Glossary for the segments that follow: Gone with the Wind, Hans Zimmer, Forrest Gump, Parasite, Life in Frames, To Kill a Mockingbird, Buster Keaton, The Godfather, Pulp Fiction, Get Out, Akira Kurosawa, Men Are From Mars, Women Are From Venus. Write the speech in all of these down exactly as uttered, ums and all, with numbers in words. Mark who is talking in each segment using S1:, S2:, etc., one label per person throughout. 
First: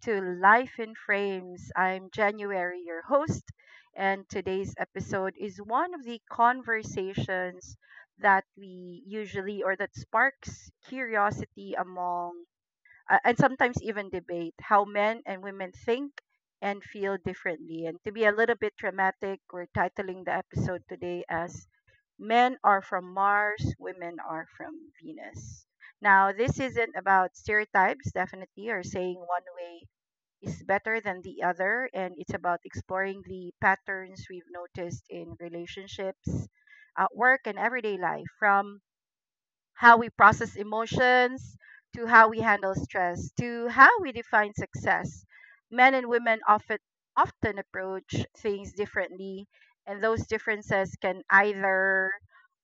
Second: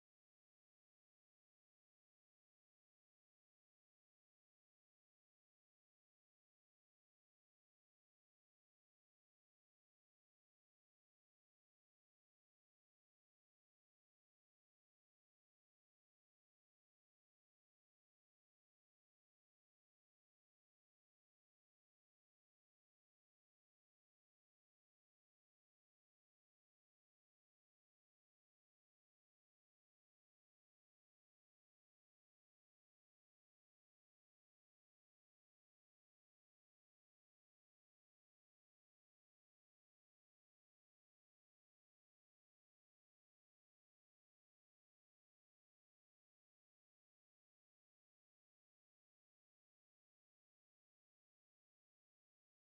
S1: to Life in Frames. I'm January, your host, and today's episode is one of the conversations that we usually or that sparks curiosity among uh, and sometimes even debate how men and women think and feel differently. And to be a little bit dramatic, we're titling the episode today as men are from Mars, women are from Venus. Now, this isn't about stereotypes, definitely, or saying one way is better than the other. And it's about exploring the patterns we've noticed in relationships, at work, and everyday life, from how we process emotions, to how we handle stress, to how we define success. Men and women often often approach things differently, and those differences can either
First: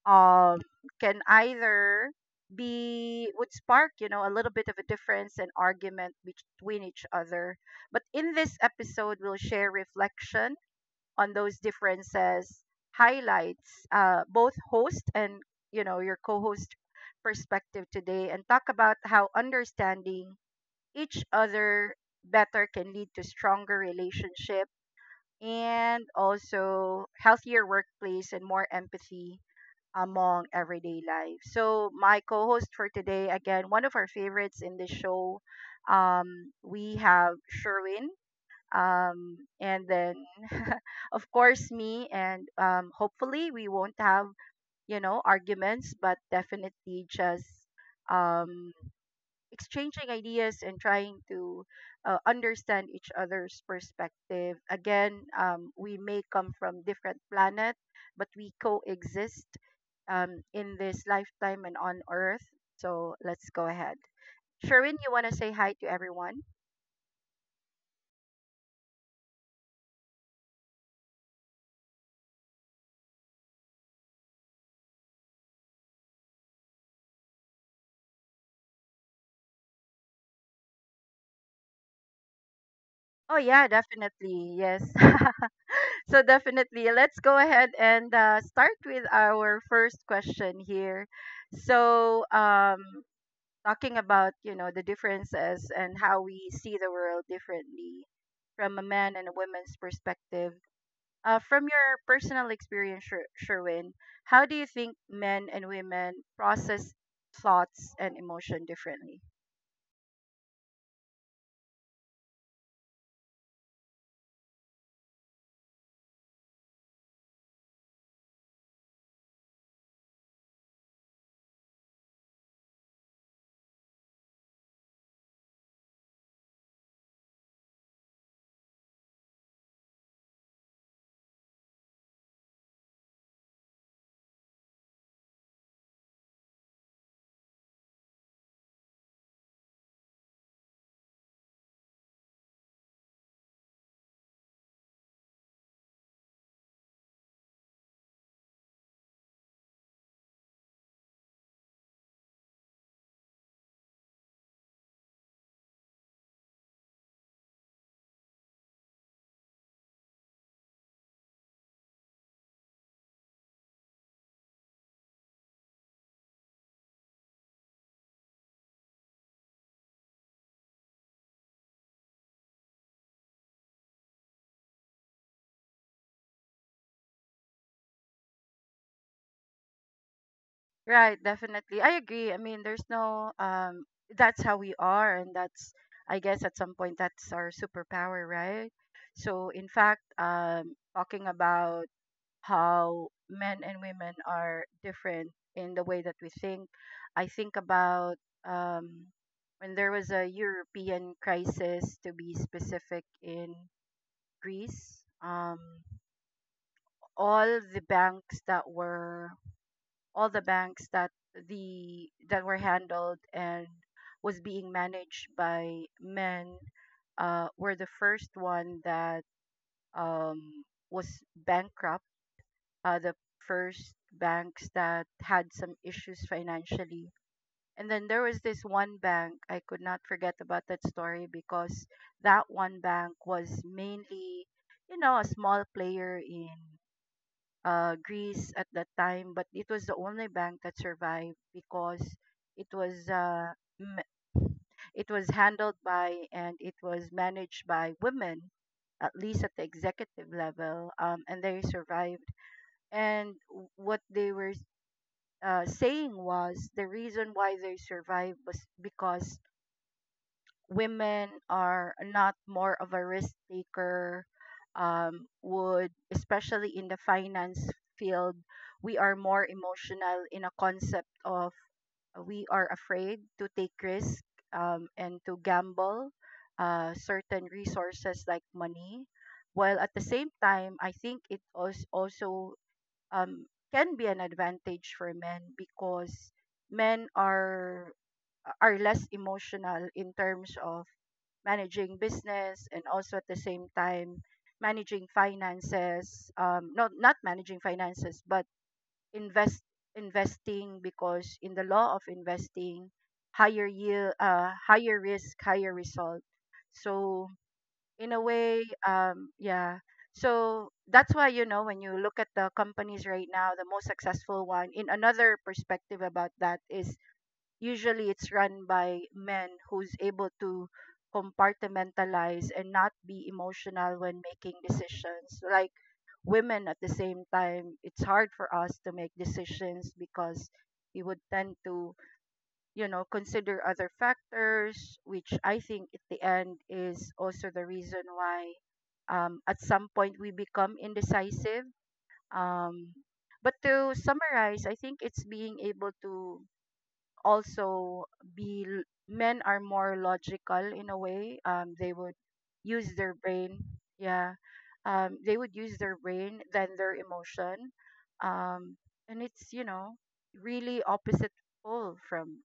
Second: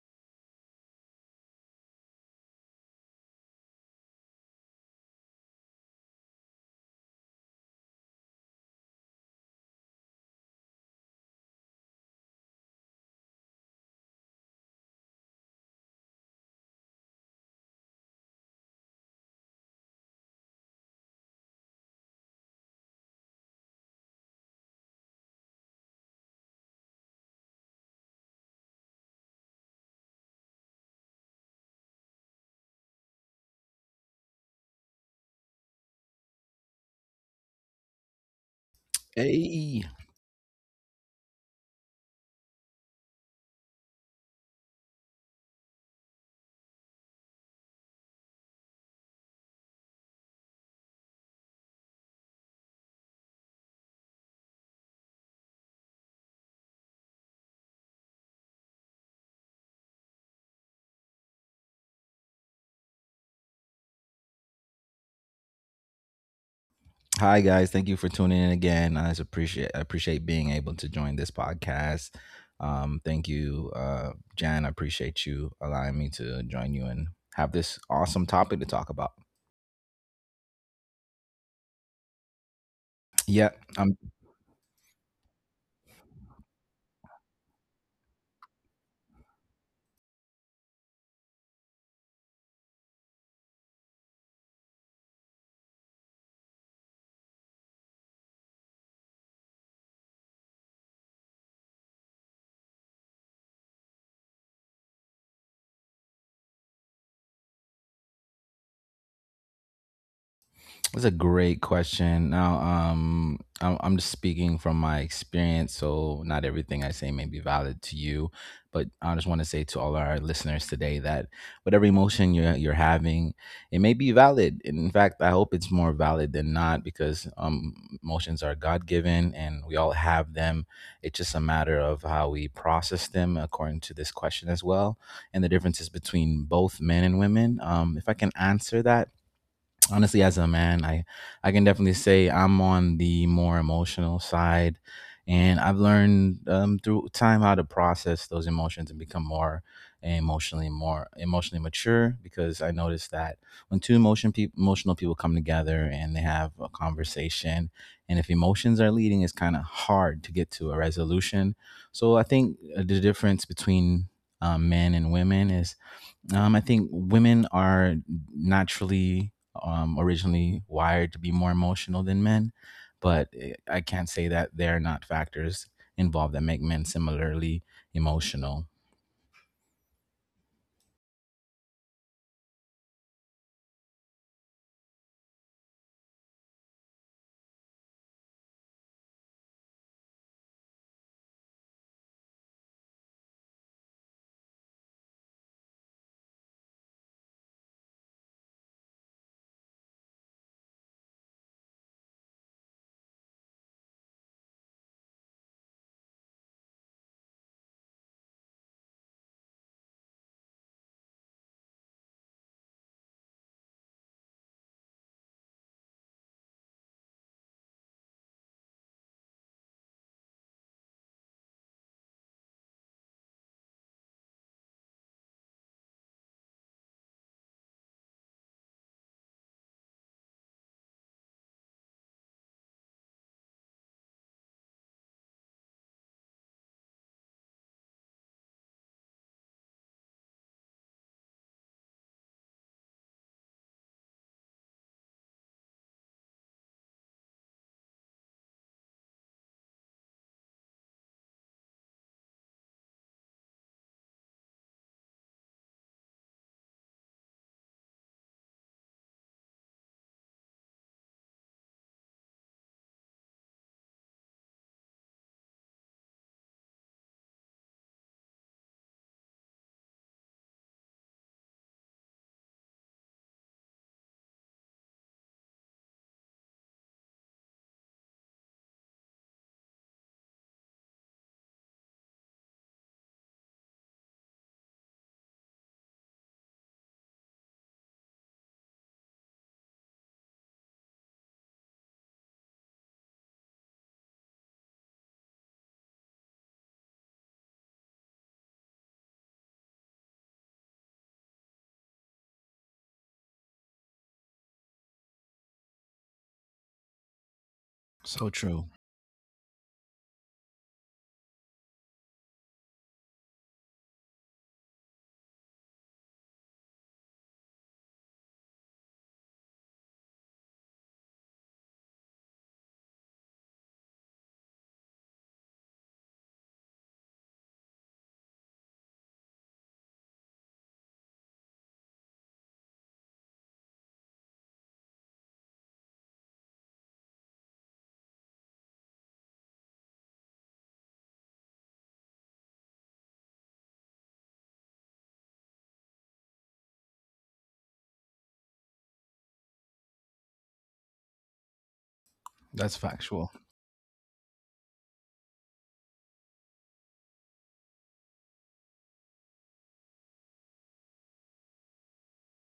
S1: um, can either be would spark you know a little bit of a difference and argument between each other. But in this episode, we'll share reflection on those differences, highlights uh, both host and you know your co-host perspective today, and talk about how understanding each other better can lead to stronger relationship and also healthier workplace and more empathy among everyday life. So my co-host for today, again, one of our favorites in the show, um, we have Sherwin um
S2: Hey.
S1: and then of course me, and um hopefully we won't have you know arguments, but definitely just um exchanging ideas and trying to uh, understand each other's perspective again. Um we may come from different planet, but we coexist um in this lifetime and on earth. So let's go ahead. Sherwin, you want to say hi to everyone?
S2: Hi guys, thank you for tuning in again. I just appreciate I appreciate being able to join this podcast. Um, thank you, uh, Jan. I appreciate you allowing me to join you and have this awesome topic to talk about.
S1: Oh,
S2: Yeah,
S1: yeah,
S2: I
S1: definitely. Yes. So definitely, let's go ahead and uh, start with our first question here. So, um, talking about you know the differences and how we see the world differently from a man and a woman's perspective. Uh, from your personal experience, Sher- Sherwin, how do you think men and women process thoughts and emotion differently?
S2: That's a great question. Now, um, I'm, I'm just speaking from my experience, so not everything I say may be valid to you, but I just want to say to all our listeners today that whatever emotion you're you're having, it may be valid. And in fact, I hope it's more valid than not because um, emotions are God given, and we all have them. It's just a matter of how we process them, according to this question as well, and the differences between both men and women. Um, if I can answer that honestly as a man, i i can definitely say I'm on the more emotional side, and I've learned um, through time how to process those emotions and become more emotionally more emotionally mature because I noticed that when two emotion peop emotional people come together and they have a conversation, and if emotions are leading, it's kind of hard to get to a resolution. So I think the difference between um, men and women is, um, I think women are naturally, um, originally wired to be more emotional than men, but eh, I can't say that there are not factors involved that make men similarly emotional.
S1: Right, definitely. I agree. I mean, there's no um that's how we are, and that's, I guess at some point, that's our superpower, right? So in fact, um talking about how men and women are different in the way that we think, I think about um when there was a European crisis, to be specific in Greece. Um all the banks that were, all the banks that the that were handled and was being managed by men uh, were the first one that um, was bankrupt, uh, the first banks that had some issues financially. And then there was this one bank, I could not forget about that story, because that one bank was mainly, you know, a small player in uh, Greece at that time, but it was the only bank that survived because it was uh, m- it was handled by and it was managed by women, at least at the executive level, um, and they survived. And w- what they were uh, saying was the reason why they survived was because women are not more of a risk taker, um, would especially in the finance field. We are more emotional in a concept of uh, we are afraid to take risk um, and to gamble uh, certain resources like money, while at the same time I think it als- also um, can be an advantage for men, because men are are less emotional in terms of managing business and also at the same time managing finances. Um not, not managing finances, but invest investing. Because in the law of investing, higher yield, uh higher risk, higher result. So in a
S2: So
S1: way,
S2: true.
S1: um yeah, so that's why, you know, when you look at the companies right now, the most successful one, in another perspective about that, is usually it's run by men who's able to compartmentalize and not be emotional when making decisions. Like, women at the same time, it's hard for us to make decisions, because we would tend to, you know, consider other factors, which I think at the end is also the reason why, um, at some point, we become indecisive. Um, but to summarize, I think it's being able to also be l- men are more logical in a way. Um they would
S2: That's
S1: use their
S2: factual.
S1: brain. Yeah. Um they would use their brain than their emotion. Um and it's, you know, really opposite pole from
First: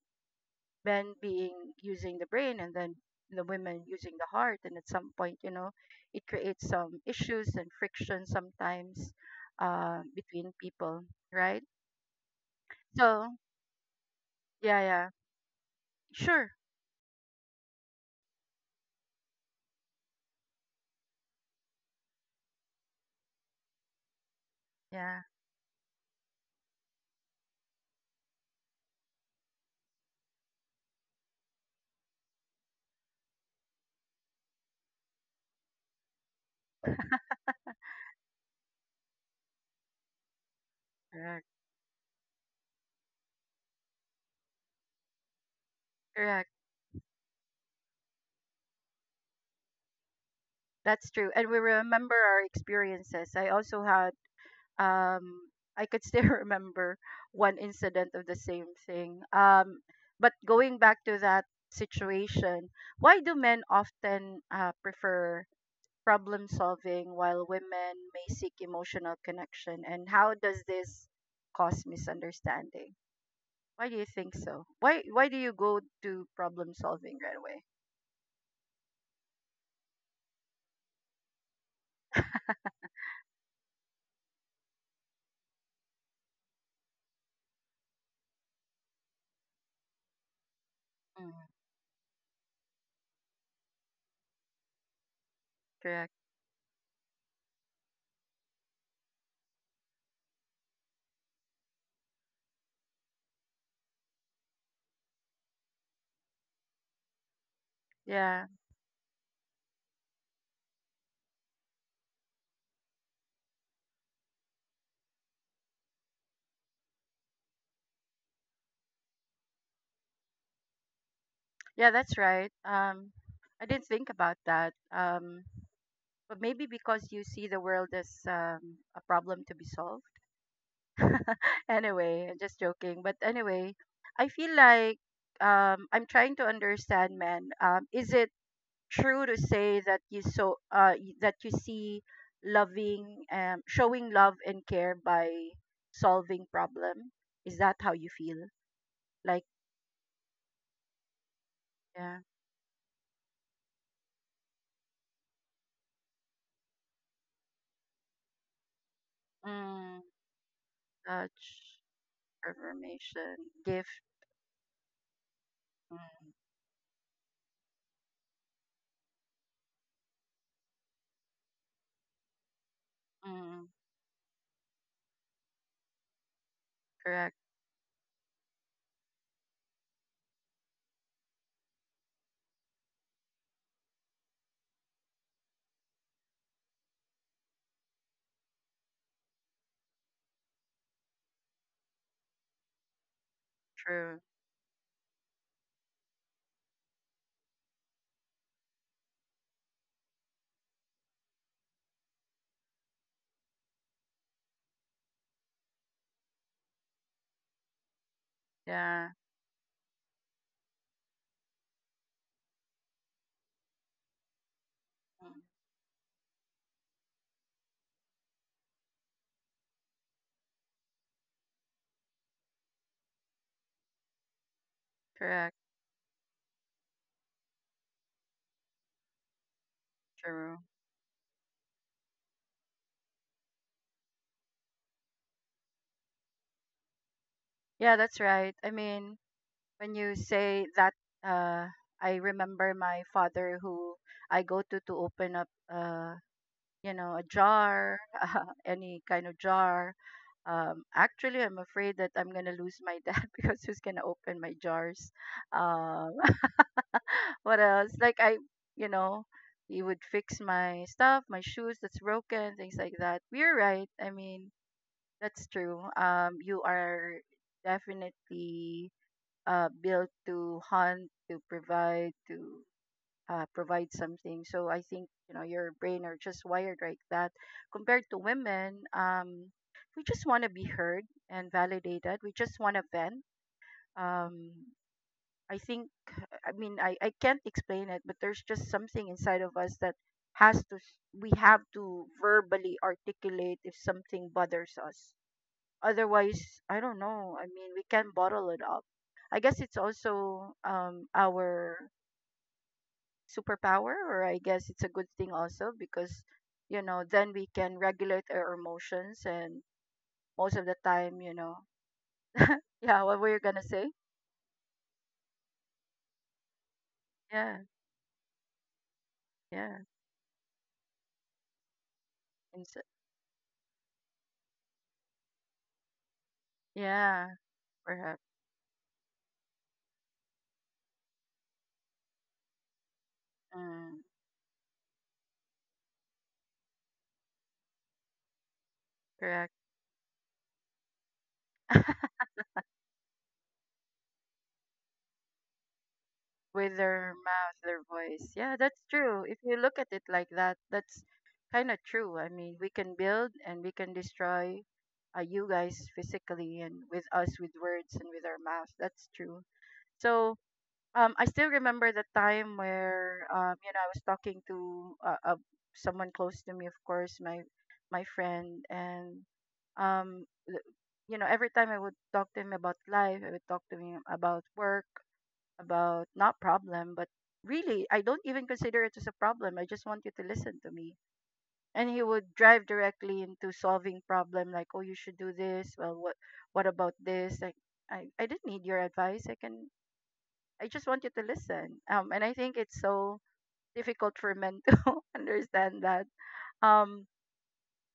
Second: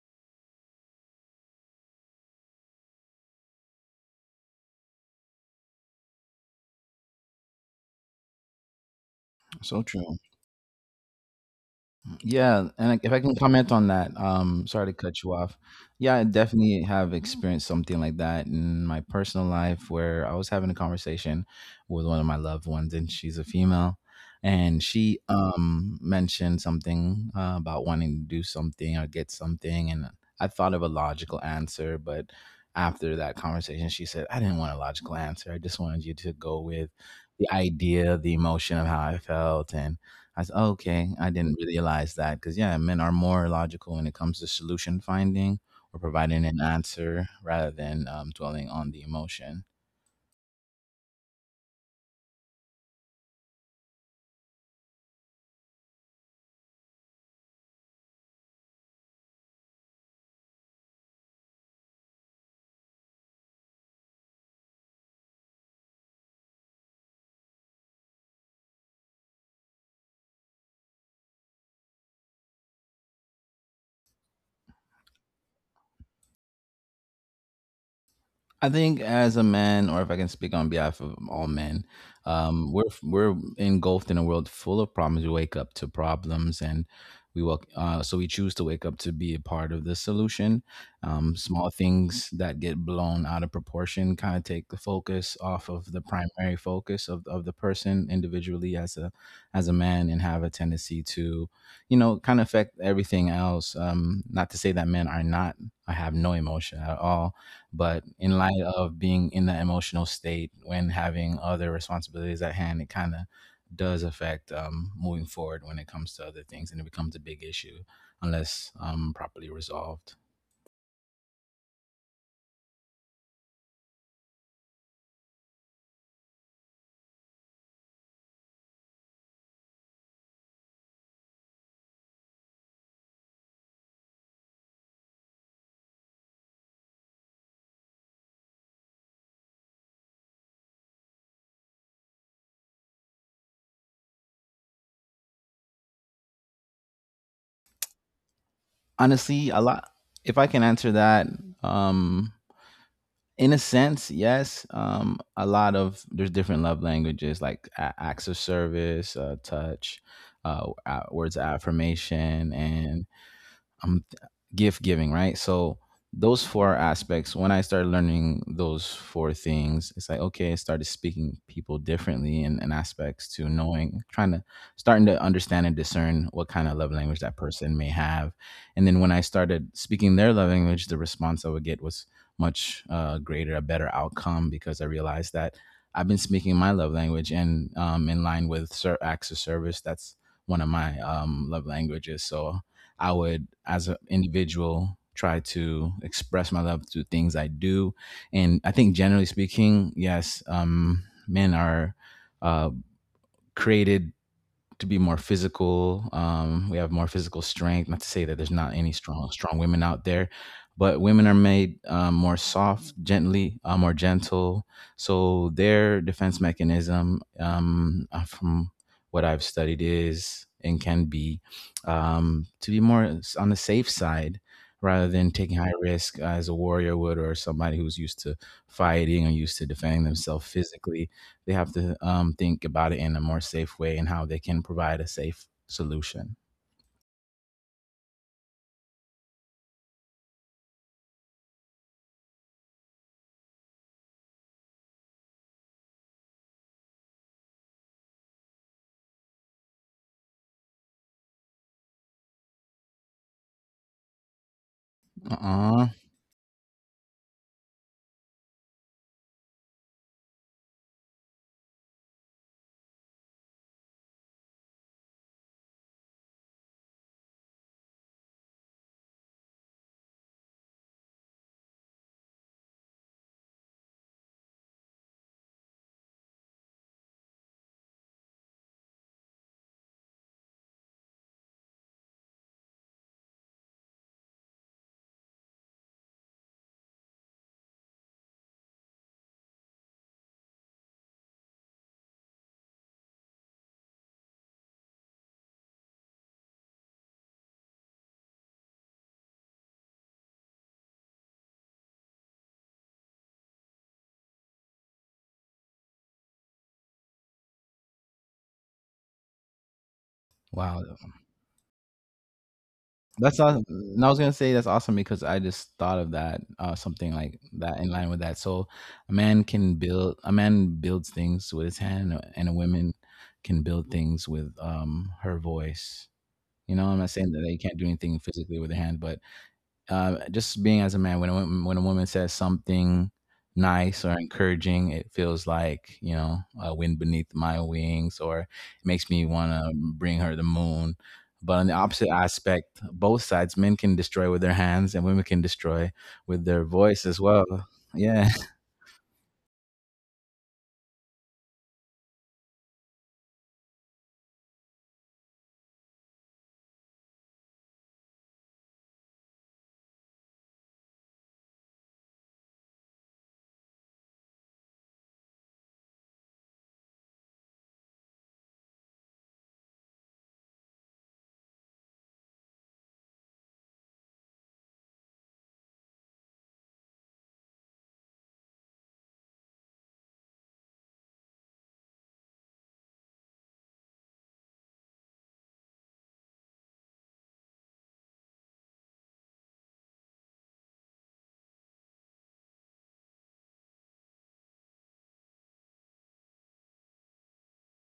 S1: men being using the brain and then the women using the heart. And at some point, you know, it creates some issues and friction sometimes
S2: So
S1: uh,
S2: true.
S1: between people, right?
S2: Yeah, and if I can
S1: So
S2: comment on that, um,
S1: yeah,
S2: sorry to
S1: yeah.
S2: cut you off. Yeah, I
S1: Sure.
S2: definitely have experienced something like that in my personal life where I was having a conversation with one of my loved ones, and she's a female, and she
S1: Yeah.
S2: um mentioned something uh, about wanting to do something or get something, and I thought of a logical answer, but after that conversation, she said, "I didn't want a logical answer. I just wanted you to go with the idea, the emotion of how I felt, and." I said, oh, okay, I
S1: Right.
S2: didn't realize that because yeah, men are more logical when it comes to solution finding or providing
S1: Correct.
S2: an answer rather than um, dwelling on the emotion.
S1: That's true. And we remember our experiences. I also had um I could still remember one incident of the same thing. Um but going back to that situation, why do men often uh, prefer problem solving while women may seek emotional connection, and how does this cause misunderstanding? Why do you think so? Why why do you go to problem solving right away?
S2: I think as a man, or if I can speak on behalf of all men, um, we're we're engulfed in a world full of problems. We wake up to problems, and we walk. Uh, so we choose to wake up to be a part of the solution.
S1: Mm,
S2: Um, small things that get blown out of proportion kind of take the focus off of the
S1: correct.
S2: primary focus of, of the person individually as a as a man, and have a tendency to, you know, kind of affect everything else. Um, not to say that men are not. I have no emotion at all, but in
S1: Yeah.
S2: light of being in the emotional state when having other responsibilities at hand, it kind of does affect um, moving forward when it comes to other things, and it becomes a big issue unless um, properly resolved.
S1: Yeah, that's right. Um, I didn't think about that. Um, but maybe because you see the world as um, a problem to be solved. Anyway, I'm just joking. But anyway, I feel like um, I'm trying to understand, man. Um, is it true to say that you so uh, y- that you see loving, um, showing love and care by solving problem? Is that how you feel? Like,
S2: Honestly, a lot. If I can answer that,
S1: yeah.
S2: um, in a sense, yes. Um, a lot of there's different love languages like a- acts of service, uh, touch,
S1: Mm,
S2: uh, a- words of
S1: touch,
S2: affirmation, and
S1: affirmation, gift.
S2: I'm gift giving, right? So
S1: Mm.
S2: those four aspects, when I started learning those four things, it's like, okay, I started speaking people differently and, and aspects to
S1: Mm,
S2: knowing, trying to starting to understand and discern what kind of love language
S1: correct.
S2: that person may have. And then when I started speaking their love language, the response I would get was much uh, greater, a better outcome because I realized that I've been speaking my love language and um, in line with ser- acts of service. That's one of my um, love languages. So I would, as an
S1: True.
S2: individual, try to express my love through things I do. And I think, generally speaking, yes, um, men are uh, created to be more physical. Um, we have more physical strength. Not to say that there's not any
S1: Yeah.
S2: strong strong women out there, but women are made um, more soft, gently, uh, more gentle.
S1: Mm,
S2: So their defense mechanism, um, uh, from what I've studied, is and can be, um, to be more s- on the safe side. Rather than
S1: correct.
S2: taking high risk as a warrior would, or somebody who's used to fighting or used to defending themselves
S1: True.
S2: physically, they have to um, think about it in a more safe way and how they can provide a safe solution.
S1: Yeah, that's right. I mean, when you say that, uh, I remember my father who I go to to open up, uh, you know, a jar, any kind of jar. Um, actually, I'm afraid that I'm gonna lose my dad because who's gonna open my jars?
S2: Uh-uh.
S1: Uh, what else? Like, I, you know, he would fix my stuff, my shoes that's broken, things like that. You're right. I mean, that's true. Um, you are definitely uh built to hunt, to provide, to uh provide something. So I think, you know, your brain are just wired like that. Compared to women, um, we just want to be heard and validated. We just want to vent. Um, I think, I mean, I I can't explain it, but there's just something inside of us that has to s- we have to verbally articulate if something bothers us. Otherwise, I don't know. I mean, we can bottle it up. I guess it's also um our superpower, or I guess it's a good thing also because, you know, then we can regulate our emotions and most of the
S2: Wow.
S1: time, you know. Yeah, what were
S2: That's
S1: you going to
S2: awesome.
S1: say?
S2: And I was gonna say that's awesome because I just thought of that, uh, something like
S1: Yeah,
S2: that in line with that. So a man can
S1: yeah.
S2: build a man builds things with his hand, and a and a
S1: Ins-
S2: woman can build things with um her voice. You know, I'm not
S1: yeah,
S2: saying that they can't do anything
S1: perhaps.
S2: physically with their hand, but uh, just being as a man, when a woman, when a woman says something nice
S1: Mm.
S2: or encouraging, it feels like, you know, a wind beneath my wings, or it makes me want
S1: Correct.
S2: to bring her the moon. But on the opposite aspect, both sides, men can destroy with their hands, and women can destroy with their
S1: With
S2: voice
S1: their
S2: as well.
S1: mouth, their
S2: Yeah.
S1: voice. Yeah, that's true. If you look at it like that, that's kind of true. I mean, we can build and we can destroy uh, you guys physically, and with us with words and with our mouth. That's true. So, um, I still remember the time where, um, you know, I was talking to uh, uh, someone close to me, of course, my my friend, and um, l- you know, every time I would talk to him about life, I would talk to him about work, about not problem, but really, I don't even consider it as a problem. I just want you to listen to me. And he would drive directly into solving problem like, oh, you should do this. Well, what what about this? Like, I I didn't need your advice. I can I just want you to listen. Um, and I think it's so difficult for men to understand that. Um,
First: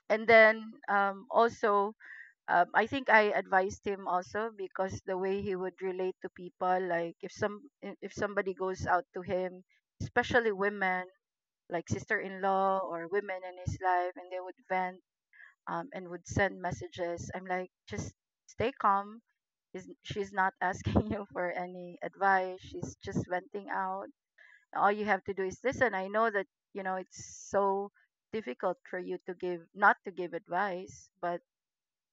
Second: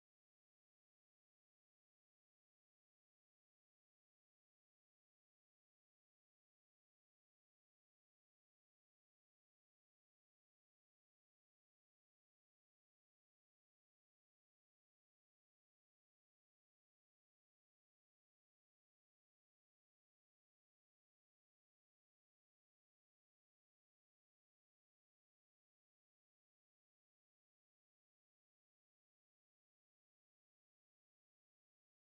S1: and then um also, um, I think I advised him also, because the way he would relate to people, like if some i- if somebody goes out to him, especially women, like sister-in-law or women in his life, and they would vent um, and would send messages, I'm like, just stay calm. Is, she's not asking you for any advice. She's just venting out. All you have to do is listen. I know that, you know, it's so difficult for you to give, not to give advice, but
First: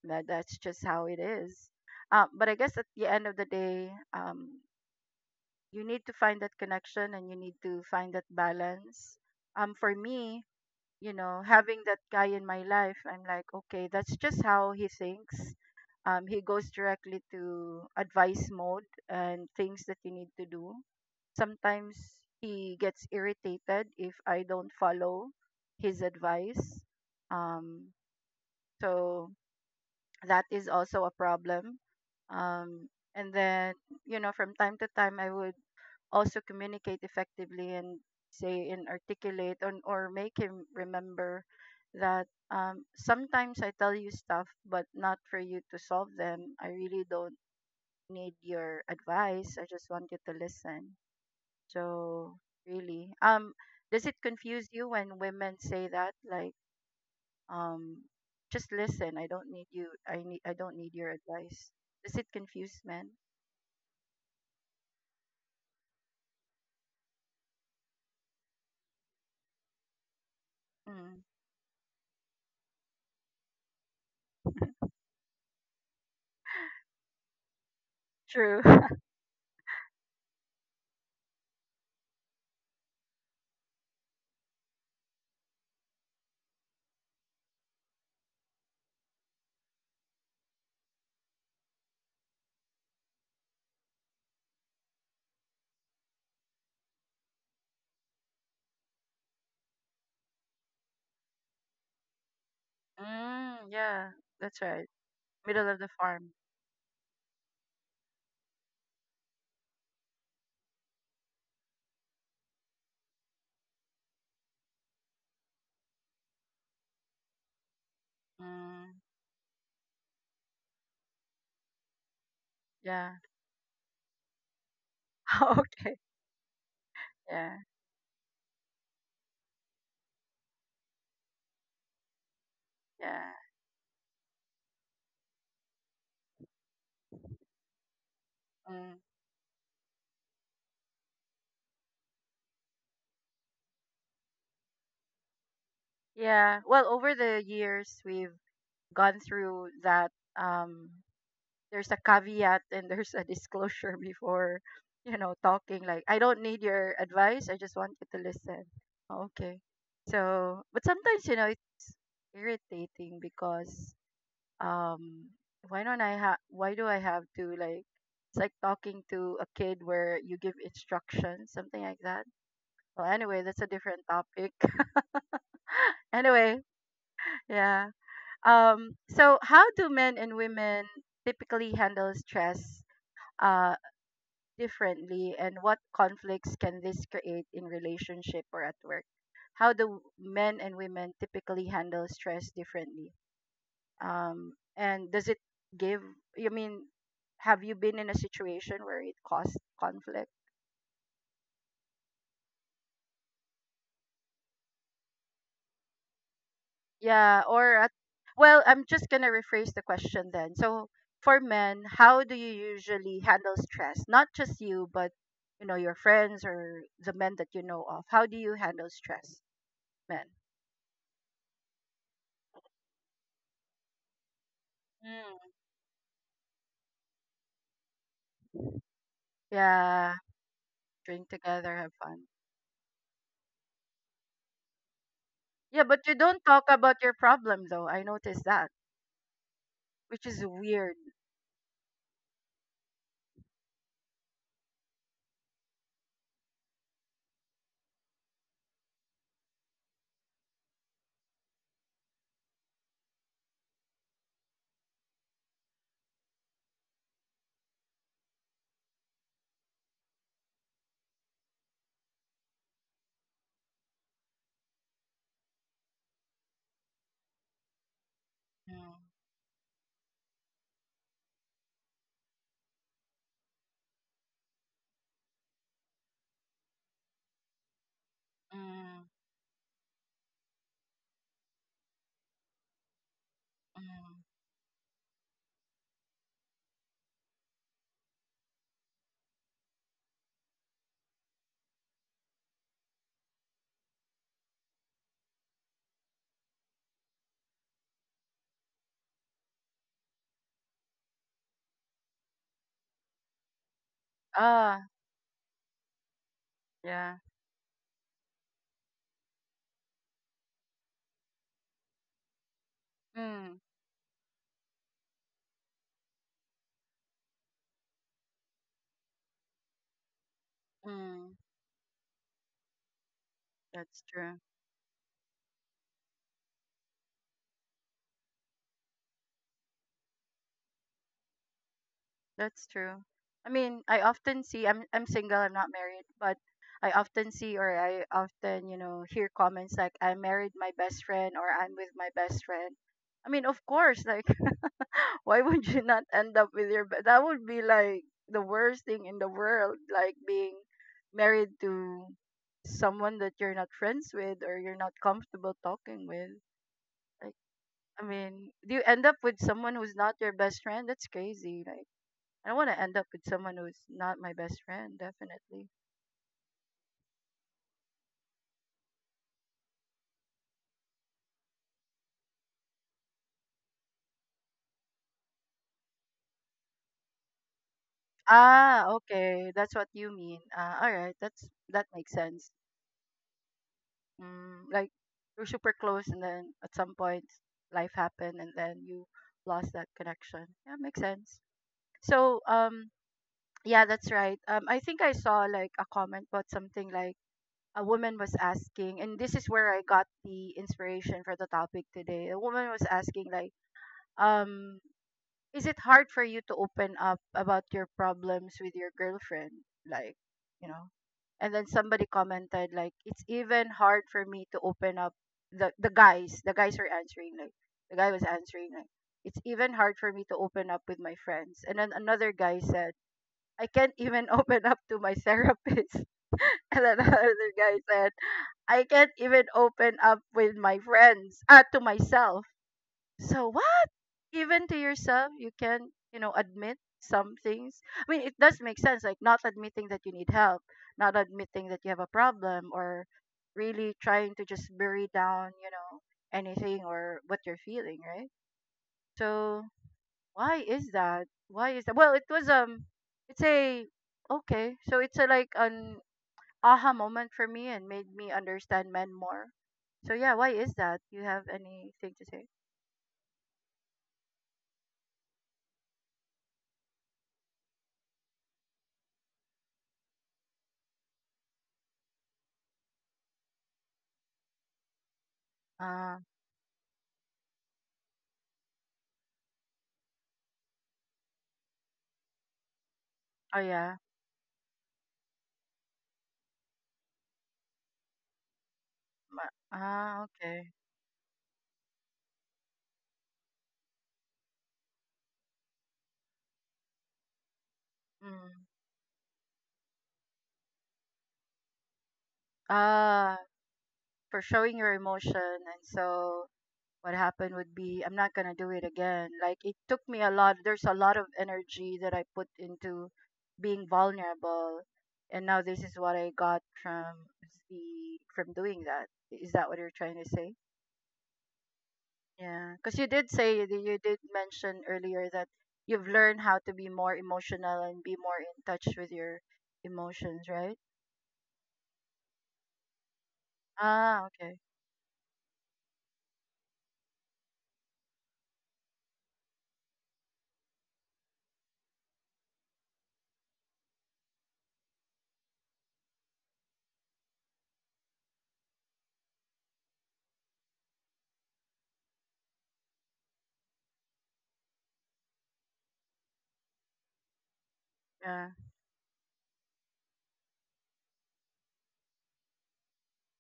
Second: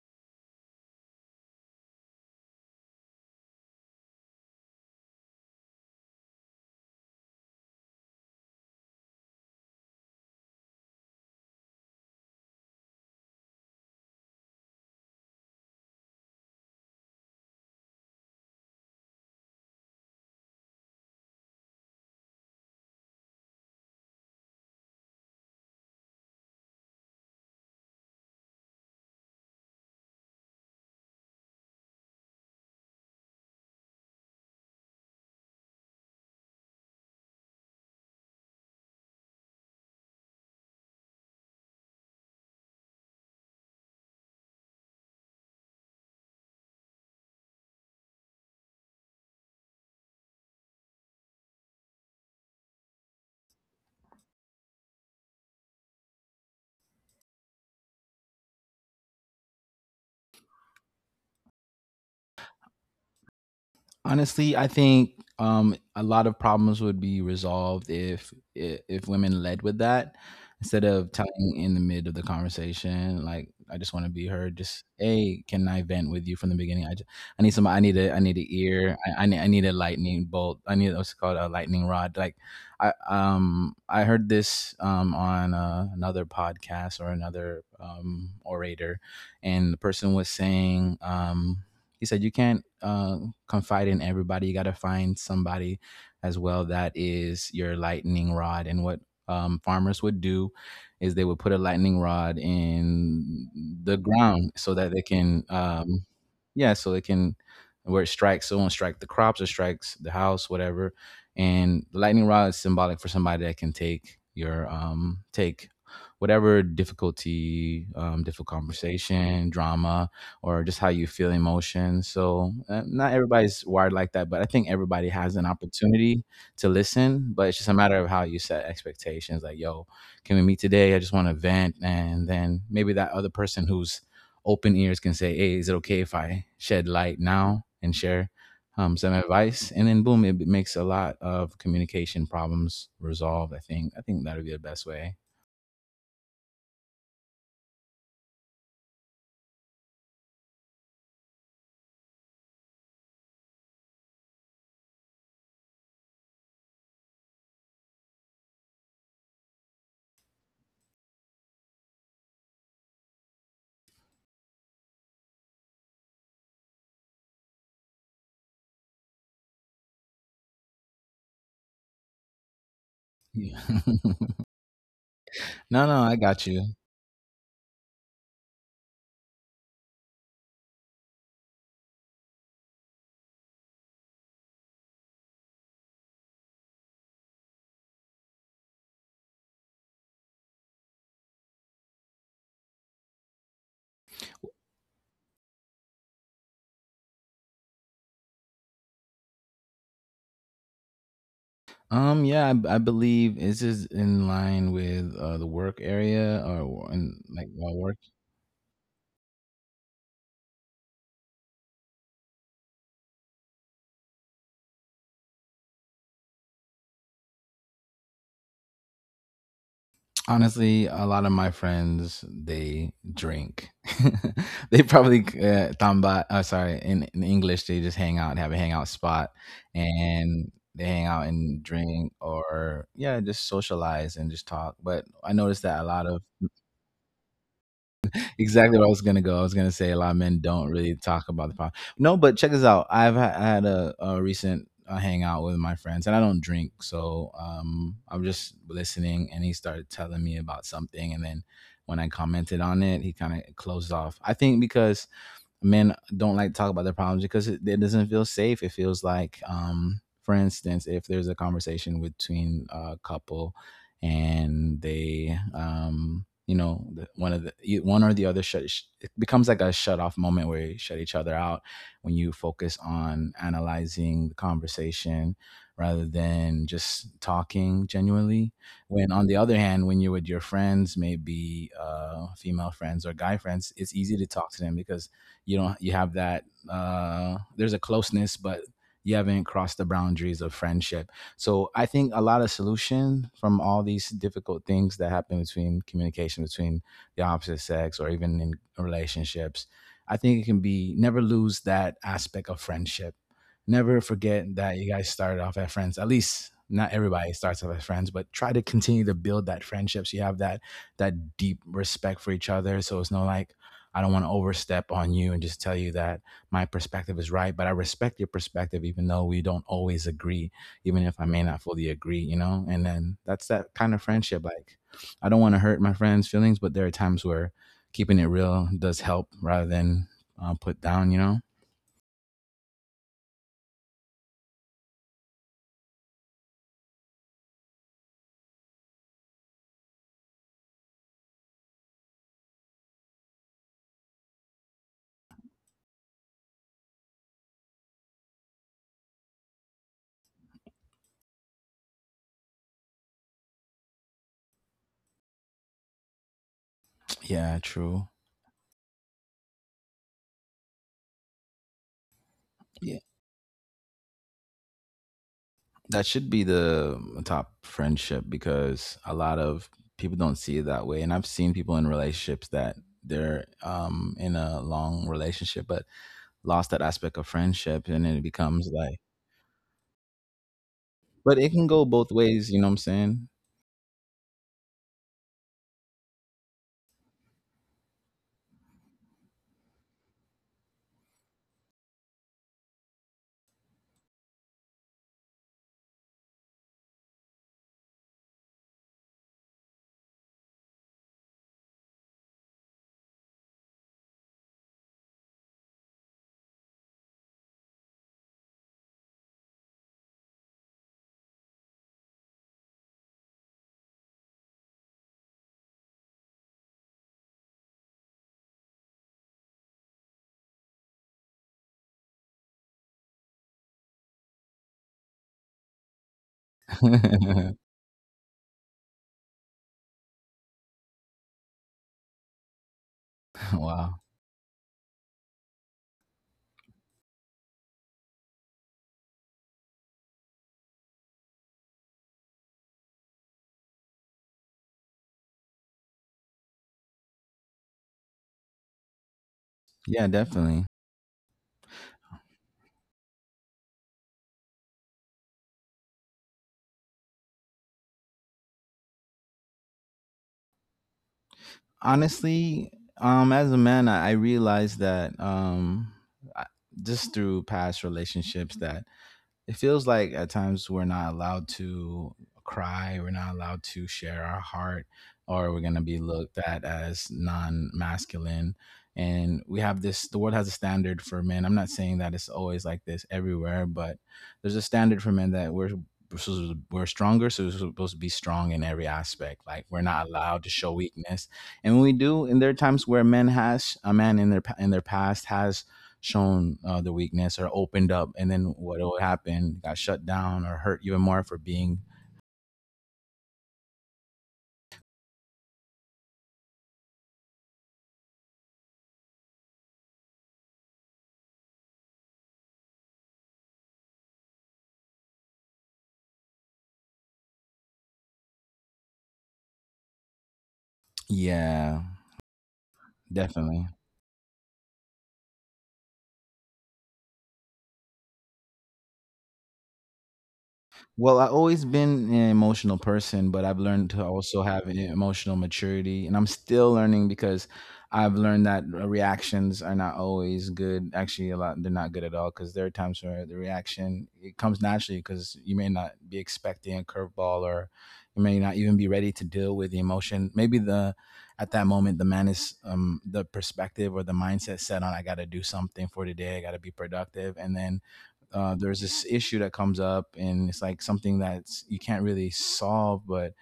S1: that that's just how it is. Um, but I guess at the end of the day, um, you need to find that connection and you need to find that balance. Um, for me, you know, having that guy in my life, I'm like, okay, that's just how he thinks. Um, he goes directly to advice mode and things that you need to do. Sometimes he gets irritated if I don't follow his advice. Um, so that is also a problem. Um, and then, you know, from time to time, I would also communicate effectively and say and articulate on, or make him remember that, um, sometimes I tell you stuff, but not for you to solve them. I really don't need your advice. I just want you to listen. So, really, um, does it confuse you when women say that? Like, um just listen, I don't need you, I need, I don't need your advice. Does it confuse men?
S2: Honestly, I think um, a lot of problems would be resolved if i- if women led with that instead of
S1: Mm.
S2: telling in the mid of the conversation. Like, I just want to be heard. Just, hey, can I vent with you from the beginning? I, just, I need some. I need a. I need an
S1: True.
S2: ear. I, I need. I need a lightning bolt. I need, what's it called, a lightning rod. Like, I um I heard this um on uh, another podcast or another um orator, and the person was saying, um he said you can't, uh, confide in everybody, you got to find somebody as well that is your lightning rod. And what um, farmers would do is they would put a lightning rod in
S1: Mm,
S2: the
S1: yeah,
S2: ground
S1: that's
S2: so
S1: right,
S2: that they can,
S1: middle of the
S2: um,
S1: farm.
S2: yeah, so it can, where it strikes, so it won't strike the crops or strikes the house, whatever. And the lightning rod is symbolic for somebody that can take your um take whatever difficulty, um difficult
S1: Mm,
S2: conversation, drama, or just how you feel emotion. So uh,
S1: yeah.
S2: not everybody's wired like that, but I think everybody has an
S1: Okay.
S2: opportunity to listen. But
S1: Yeah,
S2: it's just a matter of how you set expectations. Like, yo, can we meet today? I just want to vent, and then maybe that other
S1: yeah.
S2: person who's open ears can say, hey, is it okay if I shed light now and share
S1: Mm.
S2: Um, some advice? And then boom, it makes a lot of communication problems resolved. I think I think that would be the best way.
S1: Yeah, well over the years we've gone through that. um there's a caveat and there's a disclosure before, you know, talking like I don't need your advice, I just want you to listen. Oh, okay. So but sometimes you know it's irritating because, um why don't I have, why do I have to, like, it's like talking to a kid where you give instructions, something like that. Well, anyway,
S2: Yeah.
S1: that's a different
S2: No,
S1: topic.
S2: no, I got
S1: Anyway,
S2: you.
S1: yeah. Um so how do men and women typically handle stress, uh differently, and what conflicts can this create in relationship or at work? How do men and women typically handle stress differently? Um, and does it give, you mean, have you been in a situation where it caused conflict?
S2: Um, yeah, I I believe it's just in line with uh, the work area or in,
S1: Yeah,
S2: like, while
S1: or at,
S2: work.
S1: well, I'm just gonna rephrase the question then. So for men, how do you usually handle stress? Not just you, but you know, your friends, or the men that you know of, how do you handle stress, men?
S2: Honestly, a lot of my friends, they drink. They probably
S1: Mm.
S2: uh, tamba. Uh, sorry, in, in English they just hang out and have a hangout spot,
S1: Yeah.
S2: and they hang out
S1: Drink
S2: and
S1: together, have
S2: drink
S1: fun.
S2: or yeah, just socialize and just talk. But I noticed that
S1: Yeah,
S2: a
S1: but
S2: lot
S1: you
S2: of
S1: don't talk about your problem though. I noticed that,
S2: exactly where I was gonna go. I was gonna say a lot of
S1: which
S2: men
S1: is
S2: don't really
S1: weird.
S2: talk about the problem. No, but check this out. I've ha- I had a, a recent uh, hangout with my friends, and I don't drink, so um, I'm just listening. And he started telling me about something, and then when I commented on it, he kind of closed off. I think because men don't like to talk about their problems because it, it doesn't feel safe. It feels like, um, for instance, if there's a conversation between a couple and they, um, you know, the- one of the e, one or the other shut sh-
S1: Mm,
S2: it becomes like a shut off moment where you shut each other out when you focus on analyzing the conversation rather than just talking genuinely.
S1: mm,
S2: When on the other hand, when you're with your friends, maybe uh, female friends or guy friends, it's easy
S1: mm.
S2: to talk to them because you know you have that uh there's a closeness, but you haven't crossed the boundaries of friendship. So I think a lot of solution from all these difficult things that happen between communication between the opposite sex or even in relationships, I think it can be never lose that aspect of friendship. Never forget that
S1: Ah,
S2: you guys started off as friends. At least not
S1: yeah.
S2: everybody starts off as friends, but try to continue to build that friendship so you have that that deep respect for each other. So it's not like
S1: Mm,
S2: I don't want to overstep on you and just tell you that my perspective is right, but I respect your perspective, even though we don't always agree, even if I
S1: mm.
S2: may not fully agree, you know? And then that's that kind of
S1: That's true.
S2: friendship. Like, I don't want to hurt my friend's feelings, but there are times where keeping it real does help rather than uh, put down, you know?
S1: That's true. I mean, I often see, I'm I'm single, I'm not married, but I often see, or I often, you know, hear comments like I married my best friend, or I'm with my best friend. I mean, of course, like why would you not end up with your be- that would be like the worst thing in the world, like being married to someone that you're not friends with or you're not comfortable talking with. Like,
S2: Yeah,
S1: I
S2: true.
S1: mean, do you end up with someone who's not your best friend? That's crazy. Like, I don't want to
S2: Yeah.
S1: end up with someone who's not my best friend, definitely.
S2: That should be the top friendship, because a lot of people don't see it that way. And I've seen people in relationships that they're um, in a long relationship, but lost that aspect of friendship, and then it becomes
S1: Ah,
S2: like
S1: okay. That's what you mean. Uh, all right.
S2: but
S1: That's,
S2: it can go
S1: that
S2: both
S1: makes
S2: ways,
S1: sense.
S2: you know what I'm saying?
S1: Mm, like you're super close, and then at some point, life happened, and then you lost that connection. Yeah, makes sense. So, um, yeah, that's right. Um, I think I saw like a comment about something, like a woman was asking, and this is where I got the inspiration for the topic today. A woman was asking like, um, is it hard for you to open up about your problems with your girlfriend, like, you know, and then somebody commented like, it's even hard for me to open up. The the guys, the guys were answering like, the guy was answering like, it's even hard for me to open up with my friends. And then another guy said, I can't even open up to my therapist. And then another guy said, I can't even open up with my friends, uh, to myself. So what?
S2: Wow.
S1: Even to yourself you can, you know, admit some things. I mean, it does make sense, like not admitting that you need help, not admitting that you have a problem, or really trying to just bury down, you know, anything or what you're feeling, right? So
S2: Yeah, definitely.
S1: why is that? Why is that? Well, it was um, it's a, okay. So it's a, like an aha moment for me and made me understand men more. So yeah, why is that? You have anything to say?
S2: Honestly, um as a man i, I realized that um I, just through past relationships that it feels like at times we're not allowed to cry, we're not allowed to share our heart, or we're going to be
S1: Uh,
S2: looked at as non-masculine. And we have this the world has a standard for men. I'm not saying that it's always like this
S1: oh
S2: everywhere,
S1: yeah.
S2: but there's a standard for men that we're we're supposed to- we're stronger, so we're supposed to be strong in every aspect.
S1: Ma-
S2: Like, we're not
S1: Ah,
S2: allowed to show
S1: okay.
S2: weakness. And when we do, and there are times where men has a man in their pa- in their past has shown uh, the weakness or opened up, and
S1: Mm.
S2: then what will happen? Got shut down or hurt even more for being.
S1: Ah, for showing your emotion. And so what happened would be, I'm not going to do it again. Like, it took me a lot. There's a lot of energy that I put into being vulnerable. And now this is what I got from the, from doing that. Is that what you're trying to say?
S2: Yeah,
S1: Yeah, because you did say,
S2: definitely.
S1: that you did mention earlier that you've learned how to be more emotional and be more in touch with your emotions, right?
S2: Well, I've always been an emotional person, but I've learned to
S1: Ah,
S2: also
S1: okay.
S2: have an emotional maturity, and I'm still learning because I've learned that uh, reactions are not always good. Actually, a lot they're not good at all, because there are times where the reaction it comes naturally because you may not be expecting a curveball, or you may not even be ready to deal with the emotion. Maybe the at that moment the man is um, the perspective or the mindset set on I got to do something for today. I got to be productive, and then
S1: Yeah.
S2: uh, there's this issue that comes up, and it's like something that's you can't really solve. But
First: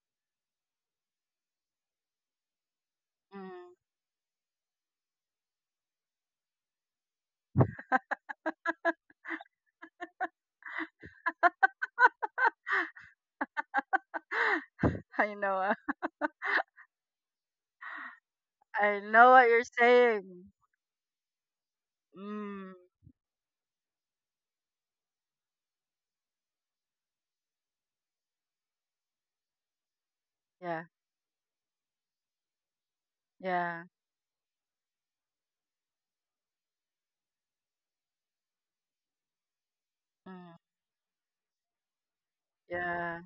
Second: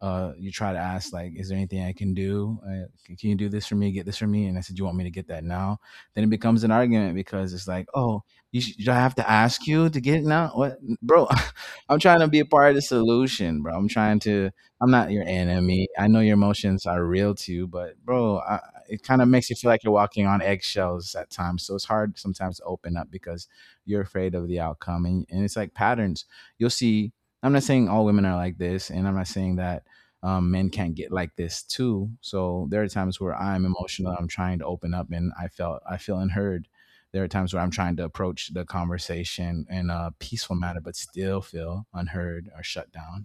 S2: uh, you try to ask, like, is there anything I can do, uh, can you do this for
S1: Mm.
S2: me, get this for me? And I said, you want me to get that now? Then it becomes an argument, because it's like, oh, you sh- do I have to ask you to get it now? What, bro? I'm trying to be a part of the solution, bro. I'm trying to I'm not your
S1: I know. Uh,
S2: enemy. I know your emotions are real to you, but bro I,
S1: I
S2: it kind of
S1: know what
S2: makes you
S1: you're
S2: feel like you're walking on
S1: saying.
S2: eggshells at times. So it's hard sometimes to
S1: Mm.
S2: open up because you're afraid of the outcome. And, and it's like patterns you'll see. I'm not saying all women are like this, and I'm not saying that um, men
S1: Yeah.
S2: can't get like this too. So there are times where I'm
S1: Yeah.
S2: emotional, I'm trying to open up, and i felt I feel unheard. There are times where I'm trying to approach the conversation in a
S1: Mm.
S2: peaceful manner, but still feel unheard or shut
S1: Yeah.
S2: down.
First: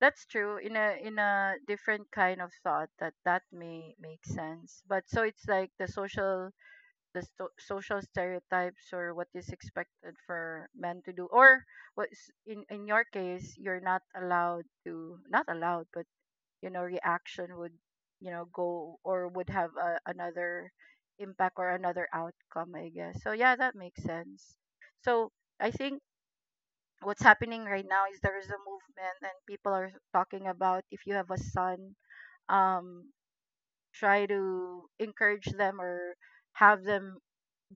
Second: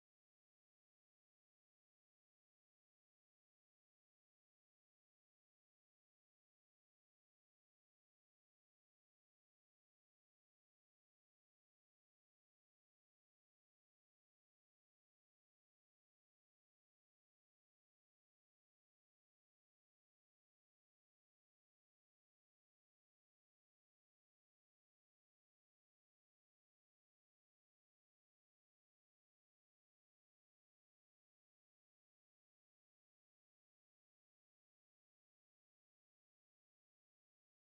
S1: That's true. In a, in a different kind of thought that that may make sense. But so it's like the social, the sto- social stereotypes, or what is expected for men to do, or what's, in in your case, you're not allowed to, not allowed, but you know, reaction would, you know, go, or would have a, another impact or another outcome, I guess. So yeah, that makes sense. So I think what's happening right now is there is a movement and people are talking about, if you have a son, um try to encourage them, or have them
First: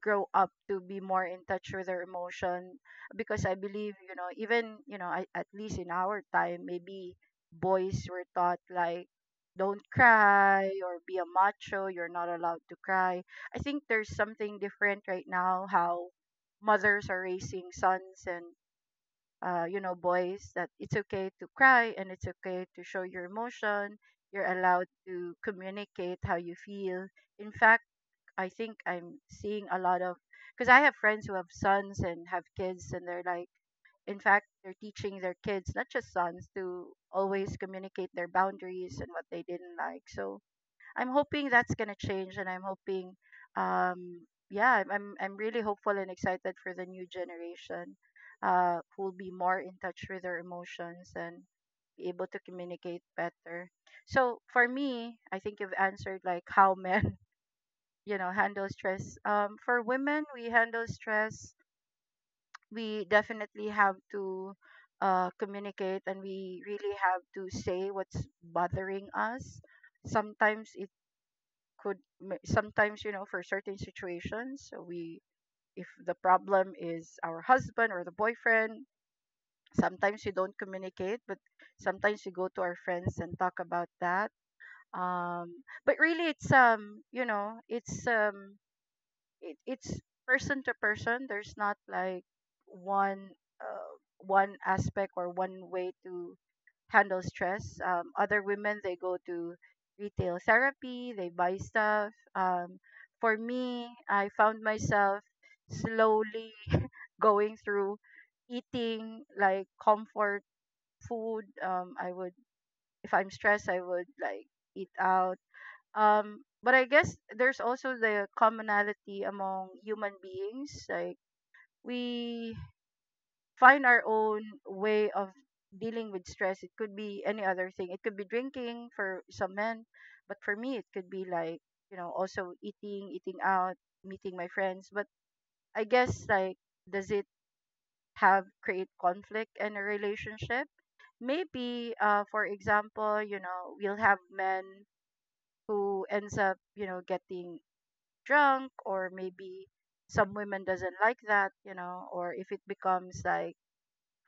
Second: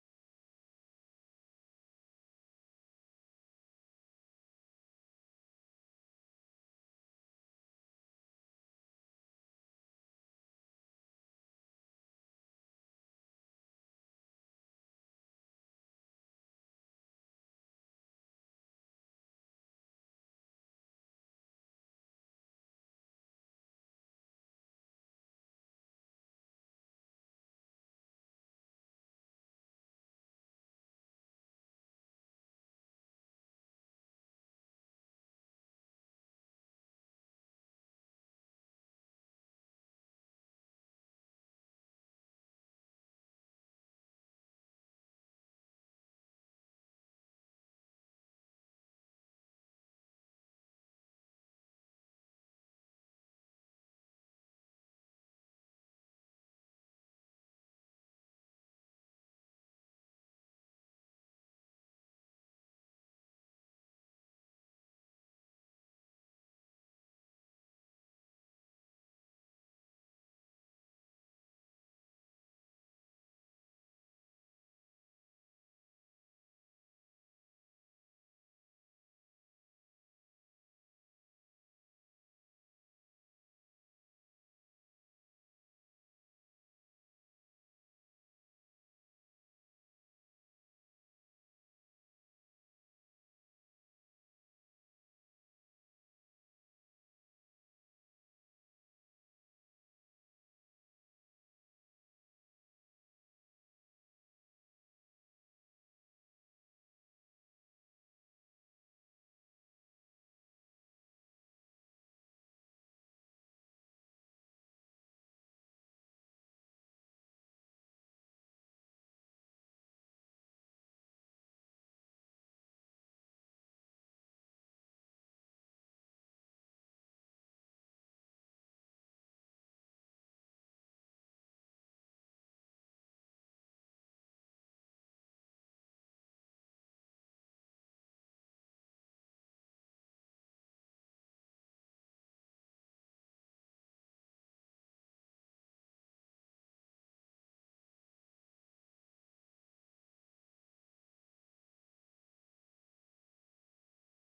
S1: grow up to be more in touch with their emotion, because I believe, you know, even, you know, I, at least in our time, maybe boys were taught like, don't cry, or be a macho, you're not allowed to cry. I think there's something different right now, how mothers are raising sons, and uh, you know, boys, that it's okay to cry, and it's okay to show your emotion, you're allowed to communicate how you feel. In fact, I think I'm seeing a lot of, because I have friends who have sons and have kids, and they're like, in fact, they're teaching their kids, not just sons, to always communicate their boundaries and what they didn't like. So I'm hoping that's gonna change, and I'm hoping, um, yeah, I'm I'm I'm really hopeful and excited for the new generation, uh, who will be more in touch with their emotions and be able to communicate better. So for me, I think you've answered like how men, you know, handle stress. Um for women, we handle stress, we definitely have to uh communicate, and we really have to say what's bothering us. Sometimes it could ma- sometimes, you know, for certain situations, so we, if the problem is our husband or the boyfriend, sometimes we don't communicate, but sometimes we go to our friends and talk about that. um but really, it's, um you know, it's, um it, it's person to person. There's not like one uh, one aspect or one way to handle stress. Um, other women, they go to retail therapy, they buy stuff. Um, for me, I found myself slowly going through eating like comfort food. Um, I would, if I'm stressed, I would like eat out, um, but I guess there's also the commonality among human beings. Like, we find our own way of dealing with stress. It could be any other thing. It could be drinking for some men, but for me, it could be like, you know, also eating, eating out, meeting my friends. But I guess like, does it have, create conflict in a relationship? Maybe, uh, for example, you know, we'll have men who ends up, you know, getting drunk, or maybe some women doesn't like that, you know, or if it becomes like,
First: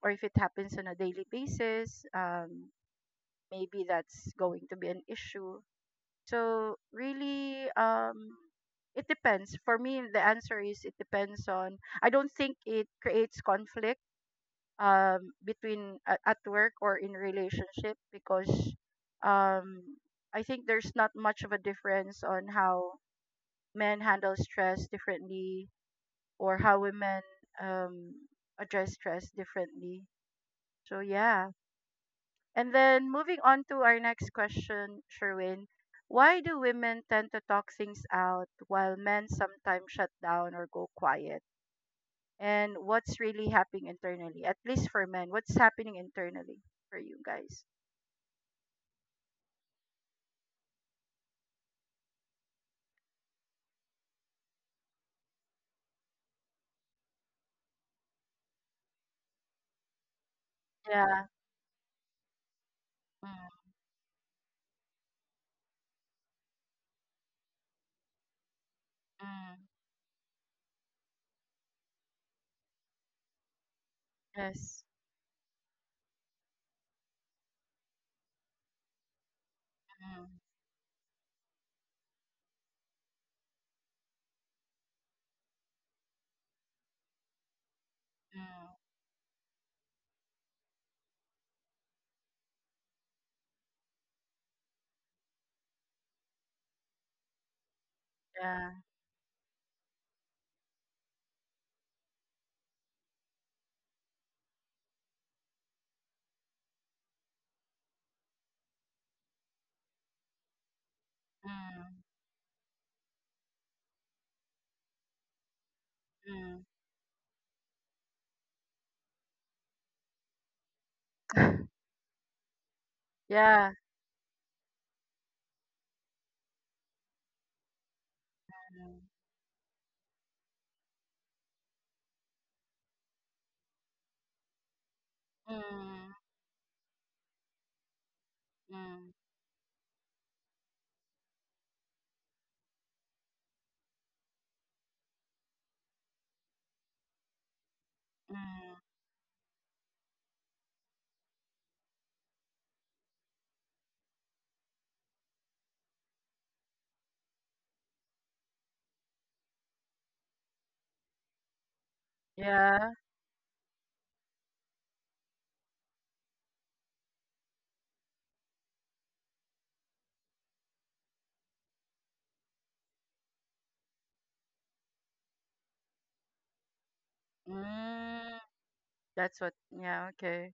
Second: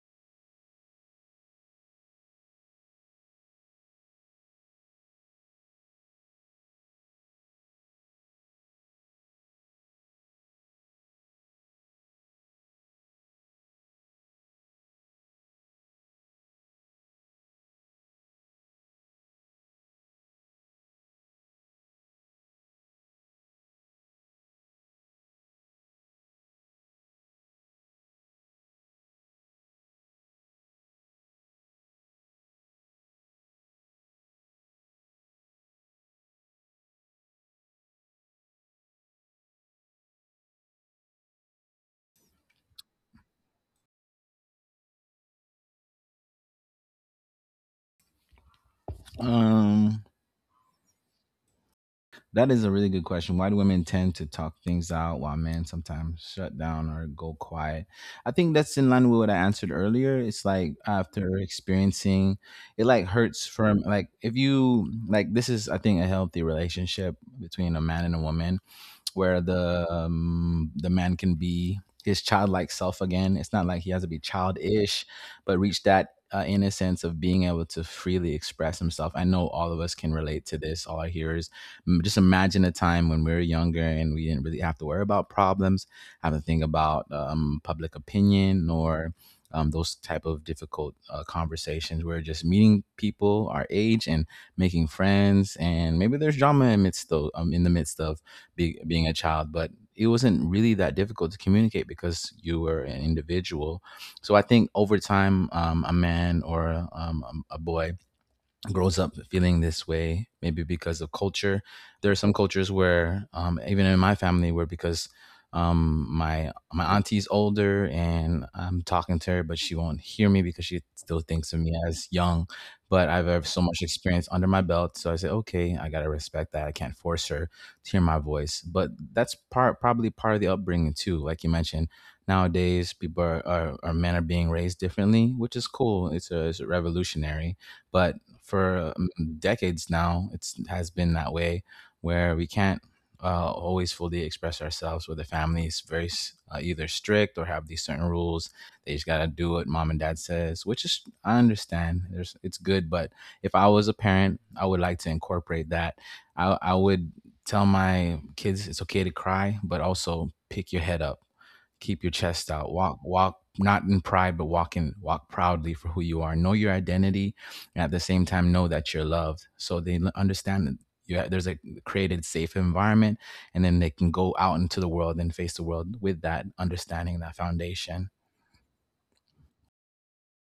S1: or if it happens on a daily basis, um maybe that's going to be an issue. So really, um it depends. For me the answer is it depends on, I don't think it creates conflict um between a- at work or in relationship, because um I think there's not much of a difference on how men handle stress differently, or how women um, address stress differently. So, yeah. And then moving on to our next question, Sherwin. Why do women tend to talk things out while men sometimes shut down or go quiet? And what's really happening internally, at least for men? What's happening internally for you guys?
S2: Um, That is a really good question. Why do women tend to talk things out while men sometimes shut down or go quiet? I think that's in line with what I answered earlier. It's like
S1: Yeah.
S2: after experiencing it like hurts
S1: Mm,
S2: from like if you like this is I think a healthy relationship between a man and a woman where
S1: mm,
S2: the um, the man can be his childlike self again. It's not like he has to be
S1: yes.
S2: childish, but reach that uh, innocence of being able to freely express himself. I know all of us can
S1: Mm,
S2: relate to this. All our hearers, M- just imagine a time when we were younger and we didn't really have to worry about problems, have to think about um, public
S1: mm,
S2: opinion or um, those type of difficult uh, conversations. We're just meeting people our age and making friends, and maybe there's drama amidst those, um, in the midst of be,
S1: yeah.
S2: being a child, but it wasn't really that difficult to communicate because you were an individual. So I think over time, um, a man or um, a a boy grows up feeling this way, maybe because of culture.
S1: Mm,
S2: There are some cultures where, um, even in my family, where because um, my
S1: mm.
S2: my auntie's older and I'm talking to her, but she won't hear me because she still thinks of me as young. But I've have so
S1: Yeah.
S2: much experience under my belt, so I say, okay, I gotta respect that. I can't force her to hear my voice, but that's part probably part of the upbringing too. Like you mentioned, nowadays people are, are, are men are being raised differently, which
S1: Mm,
S2: is cool.
S1: mm,
S2: It's a, it's a revolutionary, but for um,
S1: mm,
S2: decades now. It's has been that way where we can't uh, always fully express ourselves with the family. It's very s- uh, either strict or have these certain rules.
S1: mm.
S2: They just gotta do what mom and dad says, which is I understand. There's it's good, but if I was a parent, I would like to incorporate that. I I would tell my kids it's okay to cry, but also pick your head up, keep your chest out,
S1: Yeah.
S2: walk walk not in pride, but walk in walk proudly for who you are, know your identity, and at the same time know that you're loved. So they understand that you ha- there's a created safe environment, and then they can go out into the world and face the world with that understanding, that foundation.
S1: Mm, that's what. Yeah. Okay.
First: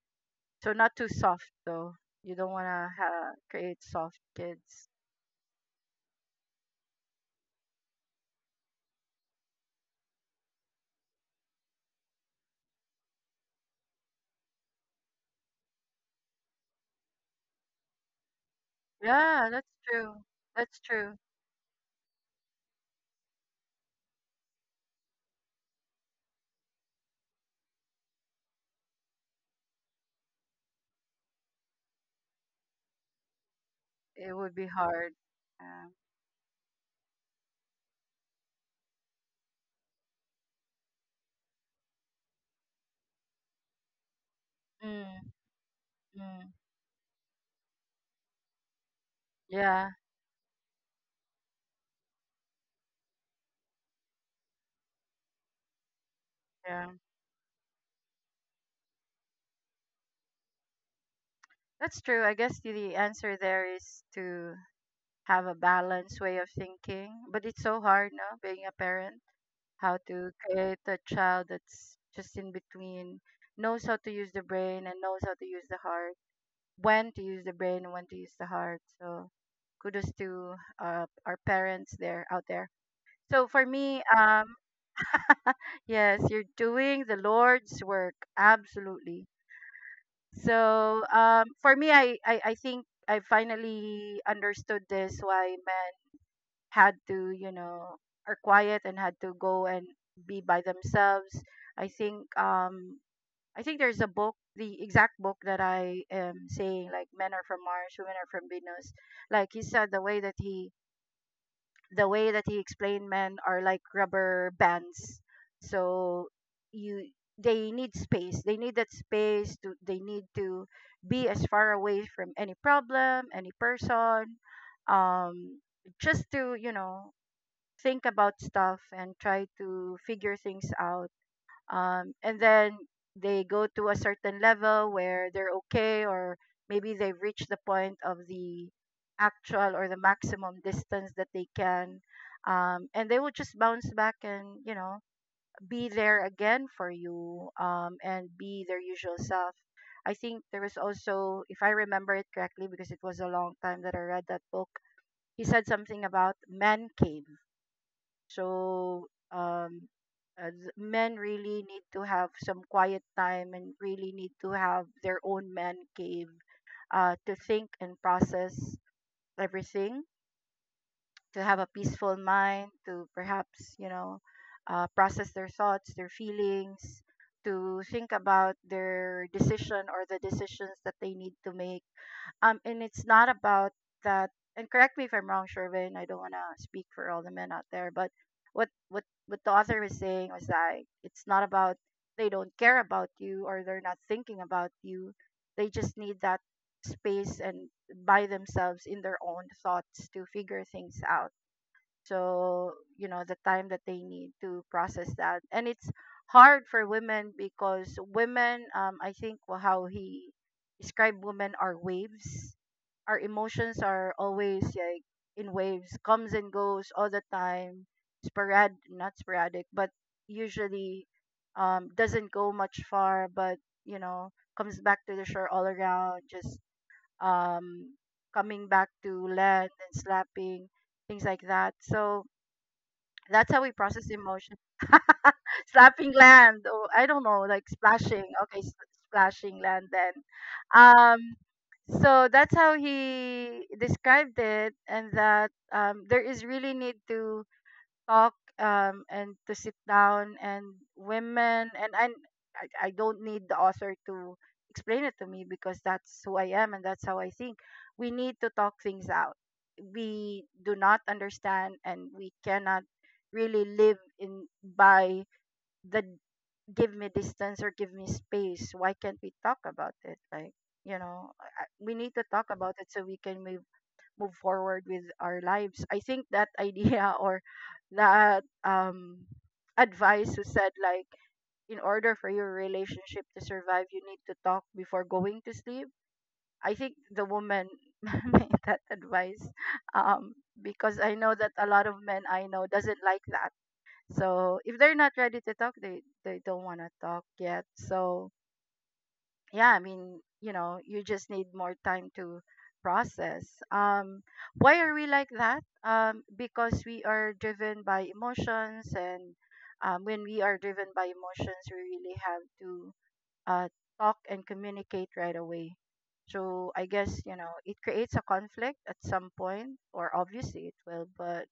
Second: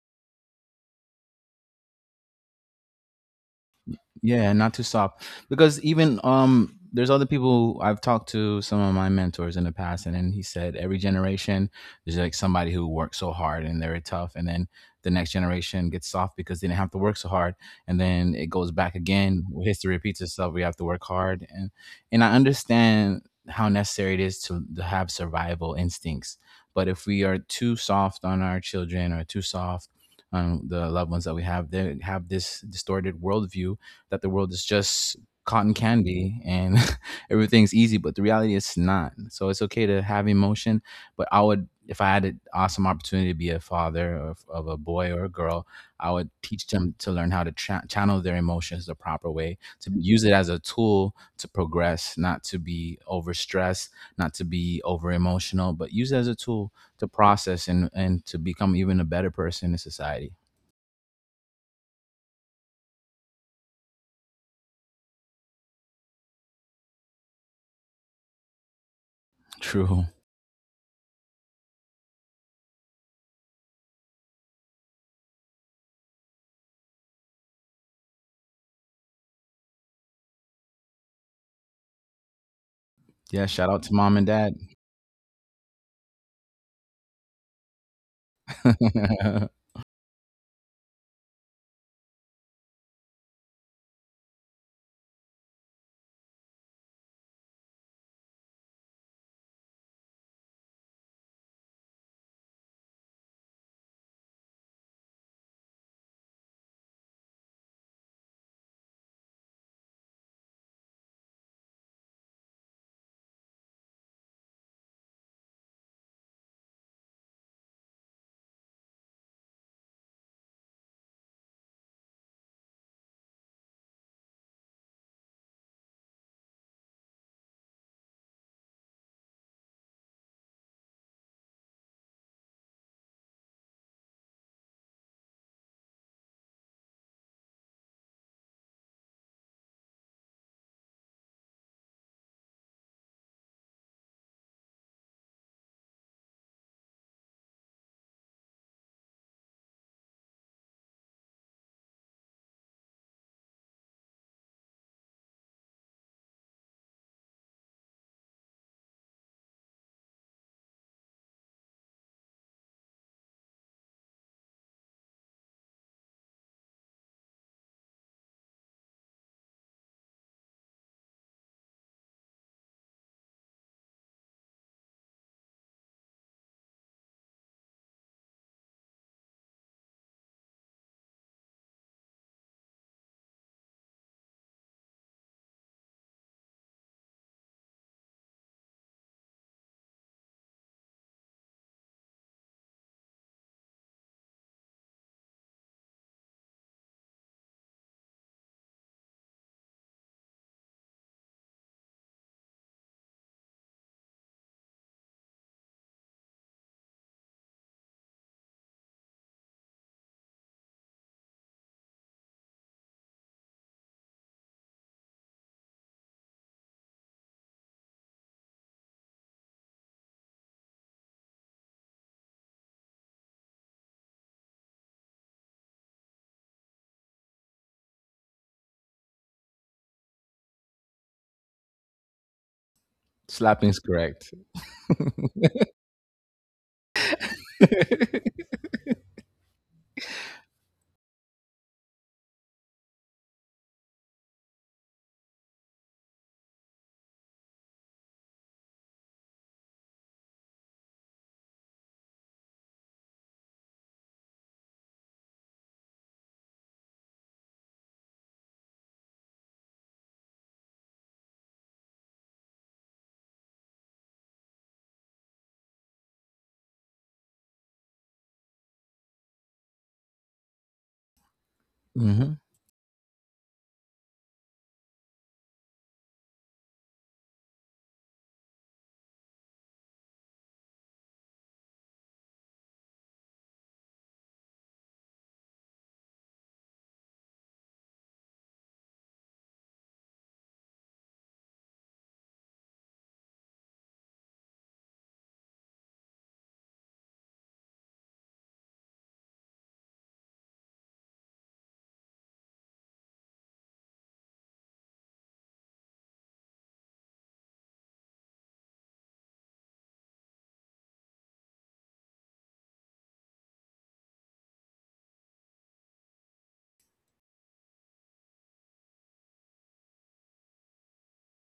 S1: So not too soft though. You don't want to ha- create soft
S2: Yeah, not to
S1: kids.
S2: stop, because even um there's other people I've talked to, some of my mentors in the past, and then he said every generation there's like somebody who worked so hard and they're tough, and then the next generation gets soft because they didn't have to work so hard, and then it goes back again,
S1: Yeah, that's
S2: history repeats
S1: true.
S2: itself, we have
S1: That's
S2: to work
S1: true.
S2: hard. and and I understand how necessary it is to, to have survival instincts, but if we are too soft on our children or too soft on the loved ones that we have, they have this distorted worldview that the
S1: It
S2: world
S1: would
S2: is
S1: be hard.
S2: just cotton
S1: Yeah.
S2: candy and everything's easy, but the reality is not. So it's okay to have emotion, but I would, if I had an awesome opportunity to be a father of, of a boy or a
S1: Mm,
S2: girl, I would
S1: mm.
S2: teach them to learn how to cha- channel their emotions the proper way,
S1: Yeah.
S2: to use it as a tool to progress, not to be overstressed, not to be over emotional, but use it as a tool
S1: Yeah.
S2: to process and, and to become even a better person in society.
S1: That's true. I guess the the answer there is to have a balanced way of thinking, but it's so hard, no, being a parent, how
S2: True.
S1: to create a child that's just in between, knows how to use the brain and knows how to use the heart, when to use the brain and when to use the heart. So kudos to uh, our parents there out there. So
S2: Yeah,
S1: for
S2: shout out to
S1: me,
S2: mom and
S1: um,
S2: dad.
S1: yes, you're doing the Lord's work, absolutely. So um, for me, I, I I think I finally understood this, why men had to, you know, are quiet and had to go and be by themselves. I think um, I think there's a book, the exact book that I am saying, like, men are from Mars, women are from Venus. Like he said, the way that he, the way that he explained, men are like rubber bands. So you, they need space. They need that space to, they need to be as far away from any problem, any person, um, just to, you know, think about stuff and try to figure things out um, and then they go to a certain level where they're okay, or maybe they've reached the point of the actual or the maximum distance that they can um, and they will just bounce back and, you know, be there again for you um, and be their usual self. I think there was also, if I remember it correctly, because it was a long time that I read that book, he said something about man cave. So um, as men really need to have some quiet time and really need to have their own man cave uh, to think and process everything, to have a peaceful mind, to perhaps, you know, uh, process their thoughts, their feelings, to think about their decision or the decisions that they need to make. Um, and it's not about that. And correct me if I'm wrong, Shervin. I don't want to speak for all the men out there, but what what what the author was saying was that it's not about they don't care about you or they're not thinking about you. They just need that space and by themselves in their own thoughts to figure things out. So, you know, the time that they need to process that. And it's hard for women because women, um I think wha- how he described women are waves. Our emotions are always like in waves, comes and goes all the time. Sporad, not sporadic, but usually um doesn't go much far, but, you know, comes back to the shore, all around, just um coming back to land and slapping, things like that. So that's how we
S2: Slapping is
S1: process
S2: correct.
S1: emotion. Slapping land, or I don't know, like splashing. Okay, s- splashing land then. Um, so that's how he described it. And that, um, there is really need to talk um, and to sit down. And women, and, and I, I don't need the author to explain it to me, because that's who I am and that's how I think. We need to talk things out. We do not understand and we cannot really live in by the give me distance or give me space. Why can't we talk about it? Like, you know, I- we need to
S2: Hmm.
S1: talk about it so we can move move forward with our lives. I think that idea, or that, um, advice who said like in order for your relationship to survive, you need to talk before going to sleep. I think the woman made that advice, um, because I know that a lot of men I know doesn't like that. So if they're not ready to talk, they they don't want to talk yet. So yeah, I mean, you know, you just need more time to process. Um, why are we like that? Um, because we are driven by emotions. And um, when we are driven by emotions, we really have to uh, talk and communicate right away. So I guess, you know, it creates a conflict at some point, or obviously it will. But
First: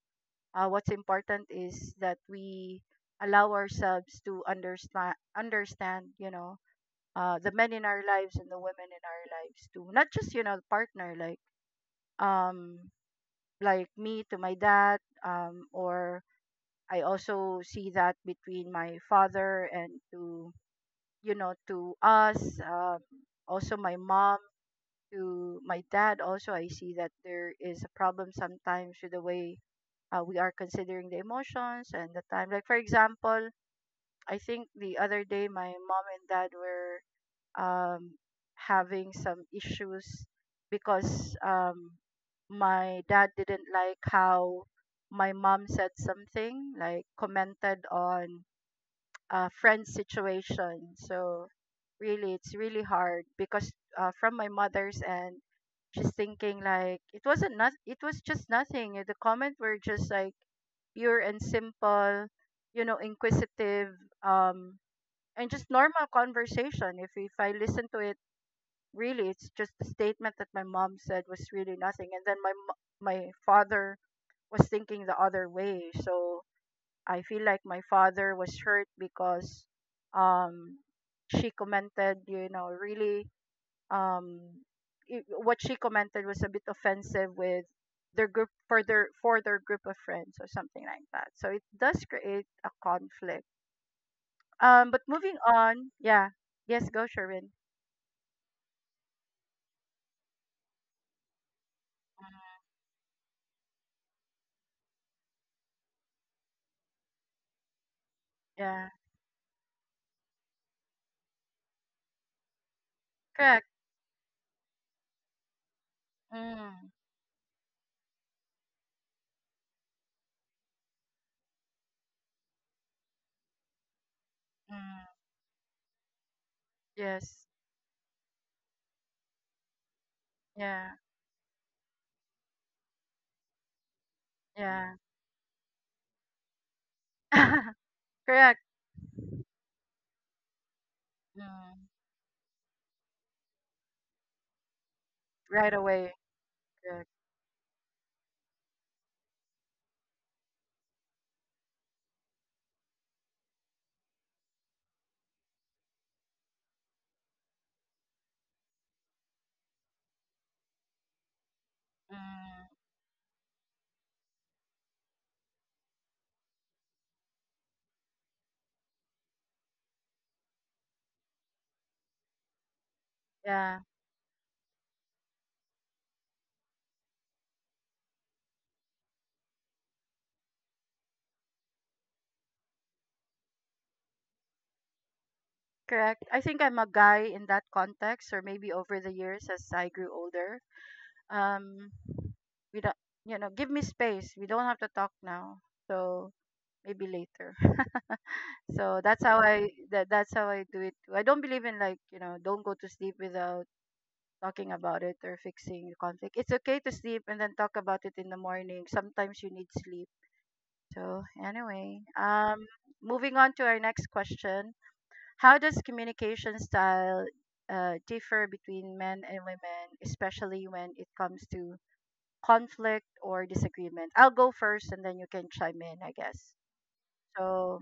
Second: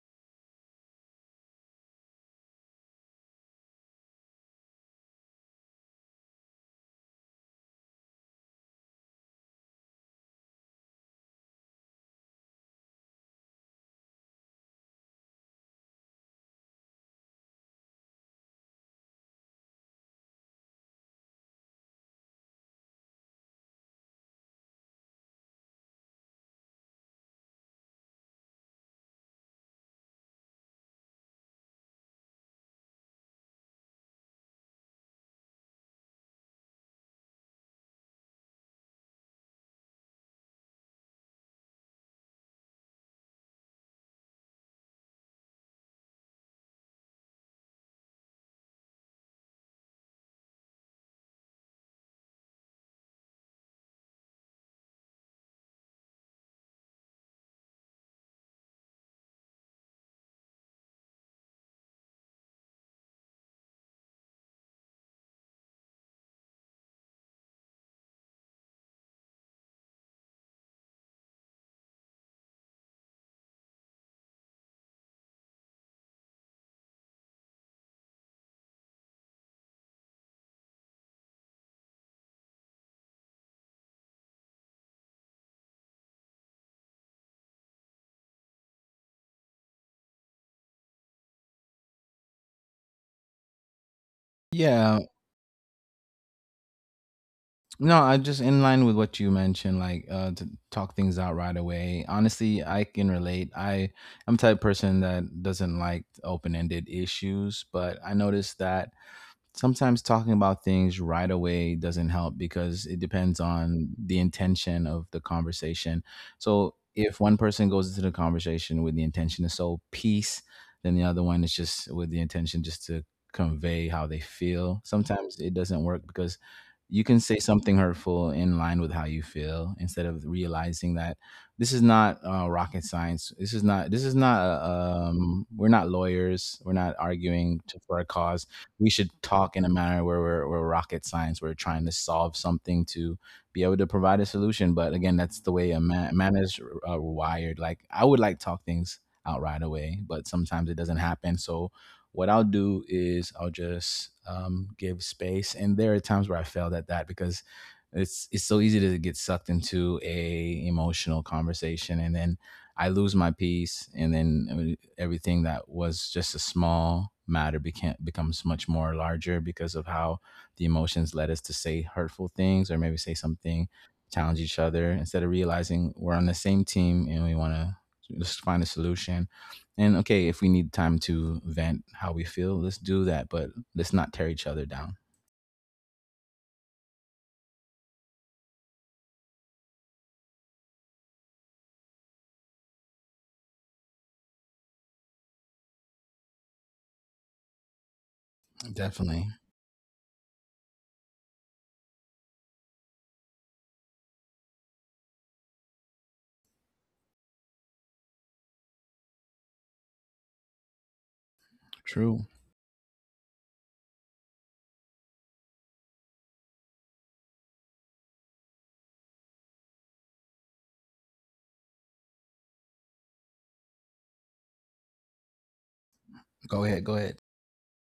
S1: uh, what's important is that we allow ourselves to understand understand, you know, uh, the men in our lives and the women in our lives too. Not just, you know, the partner, like, um, like me to my dad, um, or I also see that between my father and to, you know, to us, um, also my mom to my dad. Also, I see that there is a problem sometimes with the way uh, we are considering the emotions and the time. Like for example. I think the other day my mom and dad were, um, having some issues, because um, my dad didn't like how my mom said something, like commented on a friend's situation. So really, it's really hard because uh, from my mother's end, she's thinking like it wasn't not it was just nothing. The comment were just like pure and simple, you know, inquisitive, um, and just normal conversation. If if I listen to it, really, it's just the statement that my mom said was really nothing. And then my mo- my father was thinking the other way. So I feel like my father was hurt because um she commented, you know, really, um it, what she commented was a bit offensive with their group, for their for their group of friends or something like that. So it does create a conflict. Um
S2: Yeah.
S1: but moving on. Yeah, yes, go Sherwin.
S2: No, I just in line with what you mentioned, like uh, to talk things out right away. Honestly, I can relate. I I'm the type of person that doesn't like open ended issues, but I noticed
S1: Yeah,
S2: that sometimes talking about things right away doesn't help because it depends
S1: correct.
S2: on the intention of the conversation. So
S1: Mm,
S2: if one person goes into the conversation with the intention to sow peace, then the other one is just with the intention just to convey how they feel.
S1: mm.
S2: Sometimes it doesn't work because you can say
S1: Yes.
S2: something hurtful in line with how you feel instead of
S1: Yeah.
S2: realizing that this is not uh, rocket science. This is not. This is not.
S1: Yeah.
S2: Uh, um, we're not lawyers. We're not arguing to, for a cause
S1: Correct.
S2: we should talk in a manner where we're, we're rocket science. We're trying
S1: Mm.
S2: to solve something to be able to provide a solution. But again, that's the way
S1: Right
S2: a
S1: away.
S2: man, man is uh,
S1: Correct.
S2: wired. Like, I would like to talk things out right away, but sometimes it doesn't happen. So what I'll do is I'll just um, give space. And there are times where I failed at that because it's it's so easy to get sucked into a emotional conversation, and then
S1: Mm.
S2: I lose my peace, and then uh, everything that was just a small matter became, becomes much more larger because of how the emotions led us to say hurtful things or maybe say something,
S1: Yeah.
S2: challenge each other instead of realizing we're on the same team and we want to just find a solution. And okay, if we need time to vent how we feel, let's do that, but let's not tear each other down.
S1: Correct. I think I'm a guy in that context, or maybe over the years as I grew older. Um, we don't, you know, give me space. We don't have to talk now. So maybe later. So that's
S2: Definitely.
S1: how I that that's how I do it. Too. I don't believe in like, you know, don't go to sleep without talking about it or fixing the conflict. It's okay to sleep and then talk about it in the morning. Sometimes you need sleep. So, anyway,
S2: True.
S1: um, moving on to our next question. How does communication style uh, differ between men and women, especially when it comes to conflict or disagreement? I'll go first and then you can chime in, I guess.
S2: Go ahead. Go ahead.
S1: So,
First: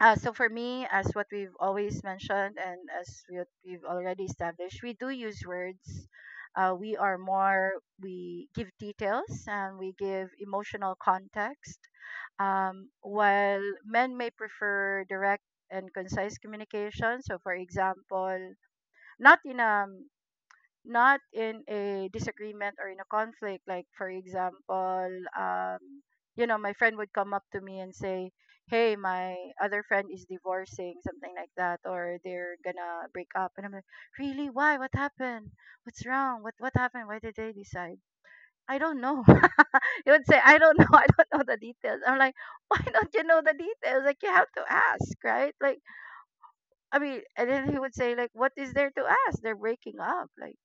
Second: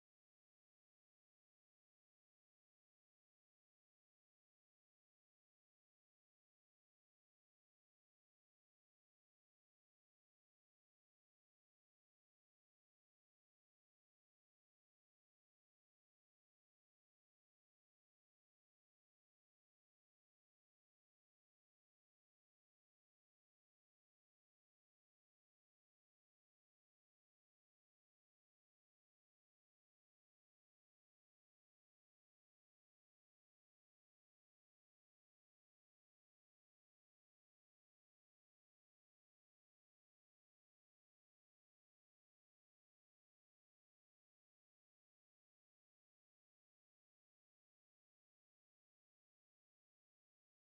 S1: uh, so for me, as what we've always mentioned and as what we've already established, we do use words. Uh, we are more, we give details and we give emotional context. Um, while men may prefer direct and concise communication. So for example, not in a not in a disagreement or in a conflict. Like for example, um you know, my friend would come up to me and say, hey, my other friend is divorcing, something like that, or they're gonna break up. And I'm like, really, why, what happened, what's wrong, what what happened, why did they decide? I don't know. He would say, I don't know. I don't know the details. I'm like, why don't you know the details? Like, you have to ask, right? Like, I mean. And then he would say like, what is there to ask, they're breaking up. Like,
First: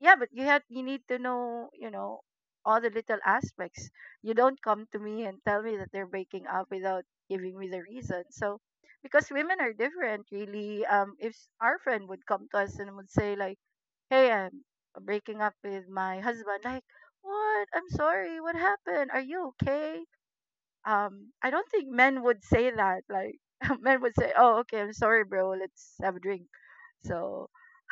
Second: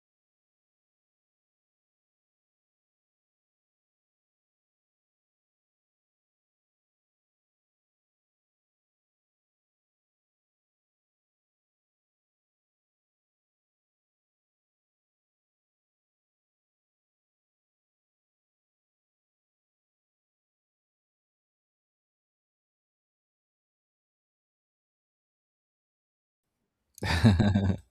S1: yeah, but you have, you need to know, you know, all the little aspects. You don't come to me and tell me that they're breaking up without giving me the reason. So, because women are different, really. Um if s- our friend would come to us and would say like, hey, I'm breaking up with my husband. Like, what, I'm sorry, what happened, are you okay? um I don't think men would say that. Like, men would say, oh, okay, I'm sorry bro, let's have a drink. So,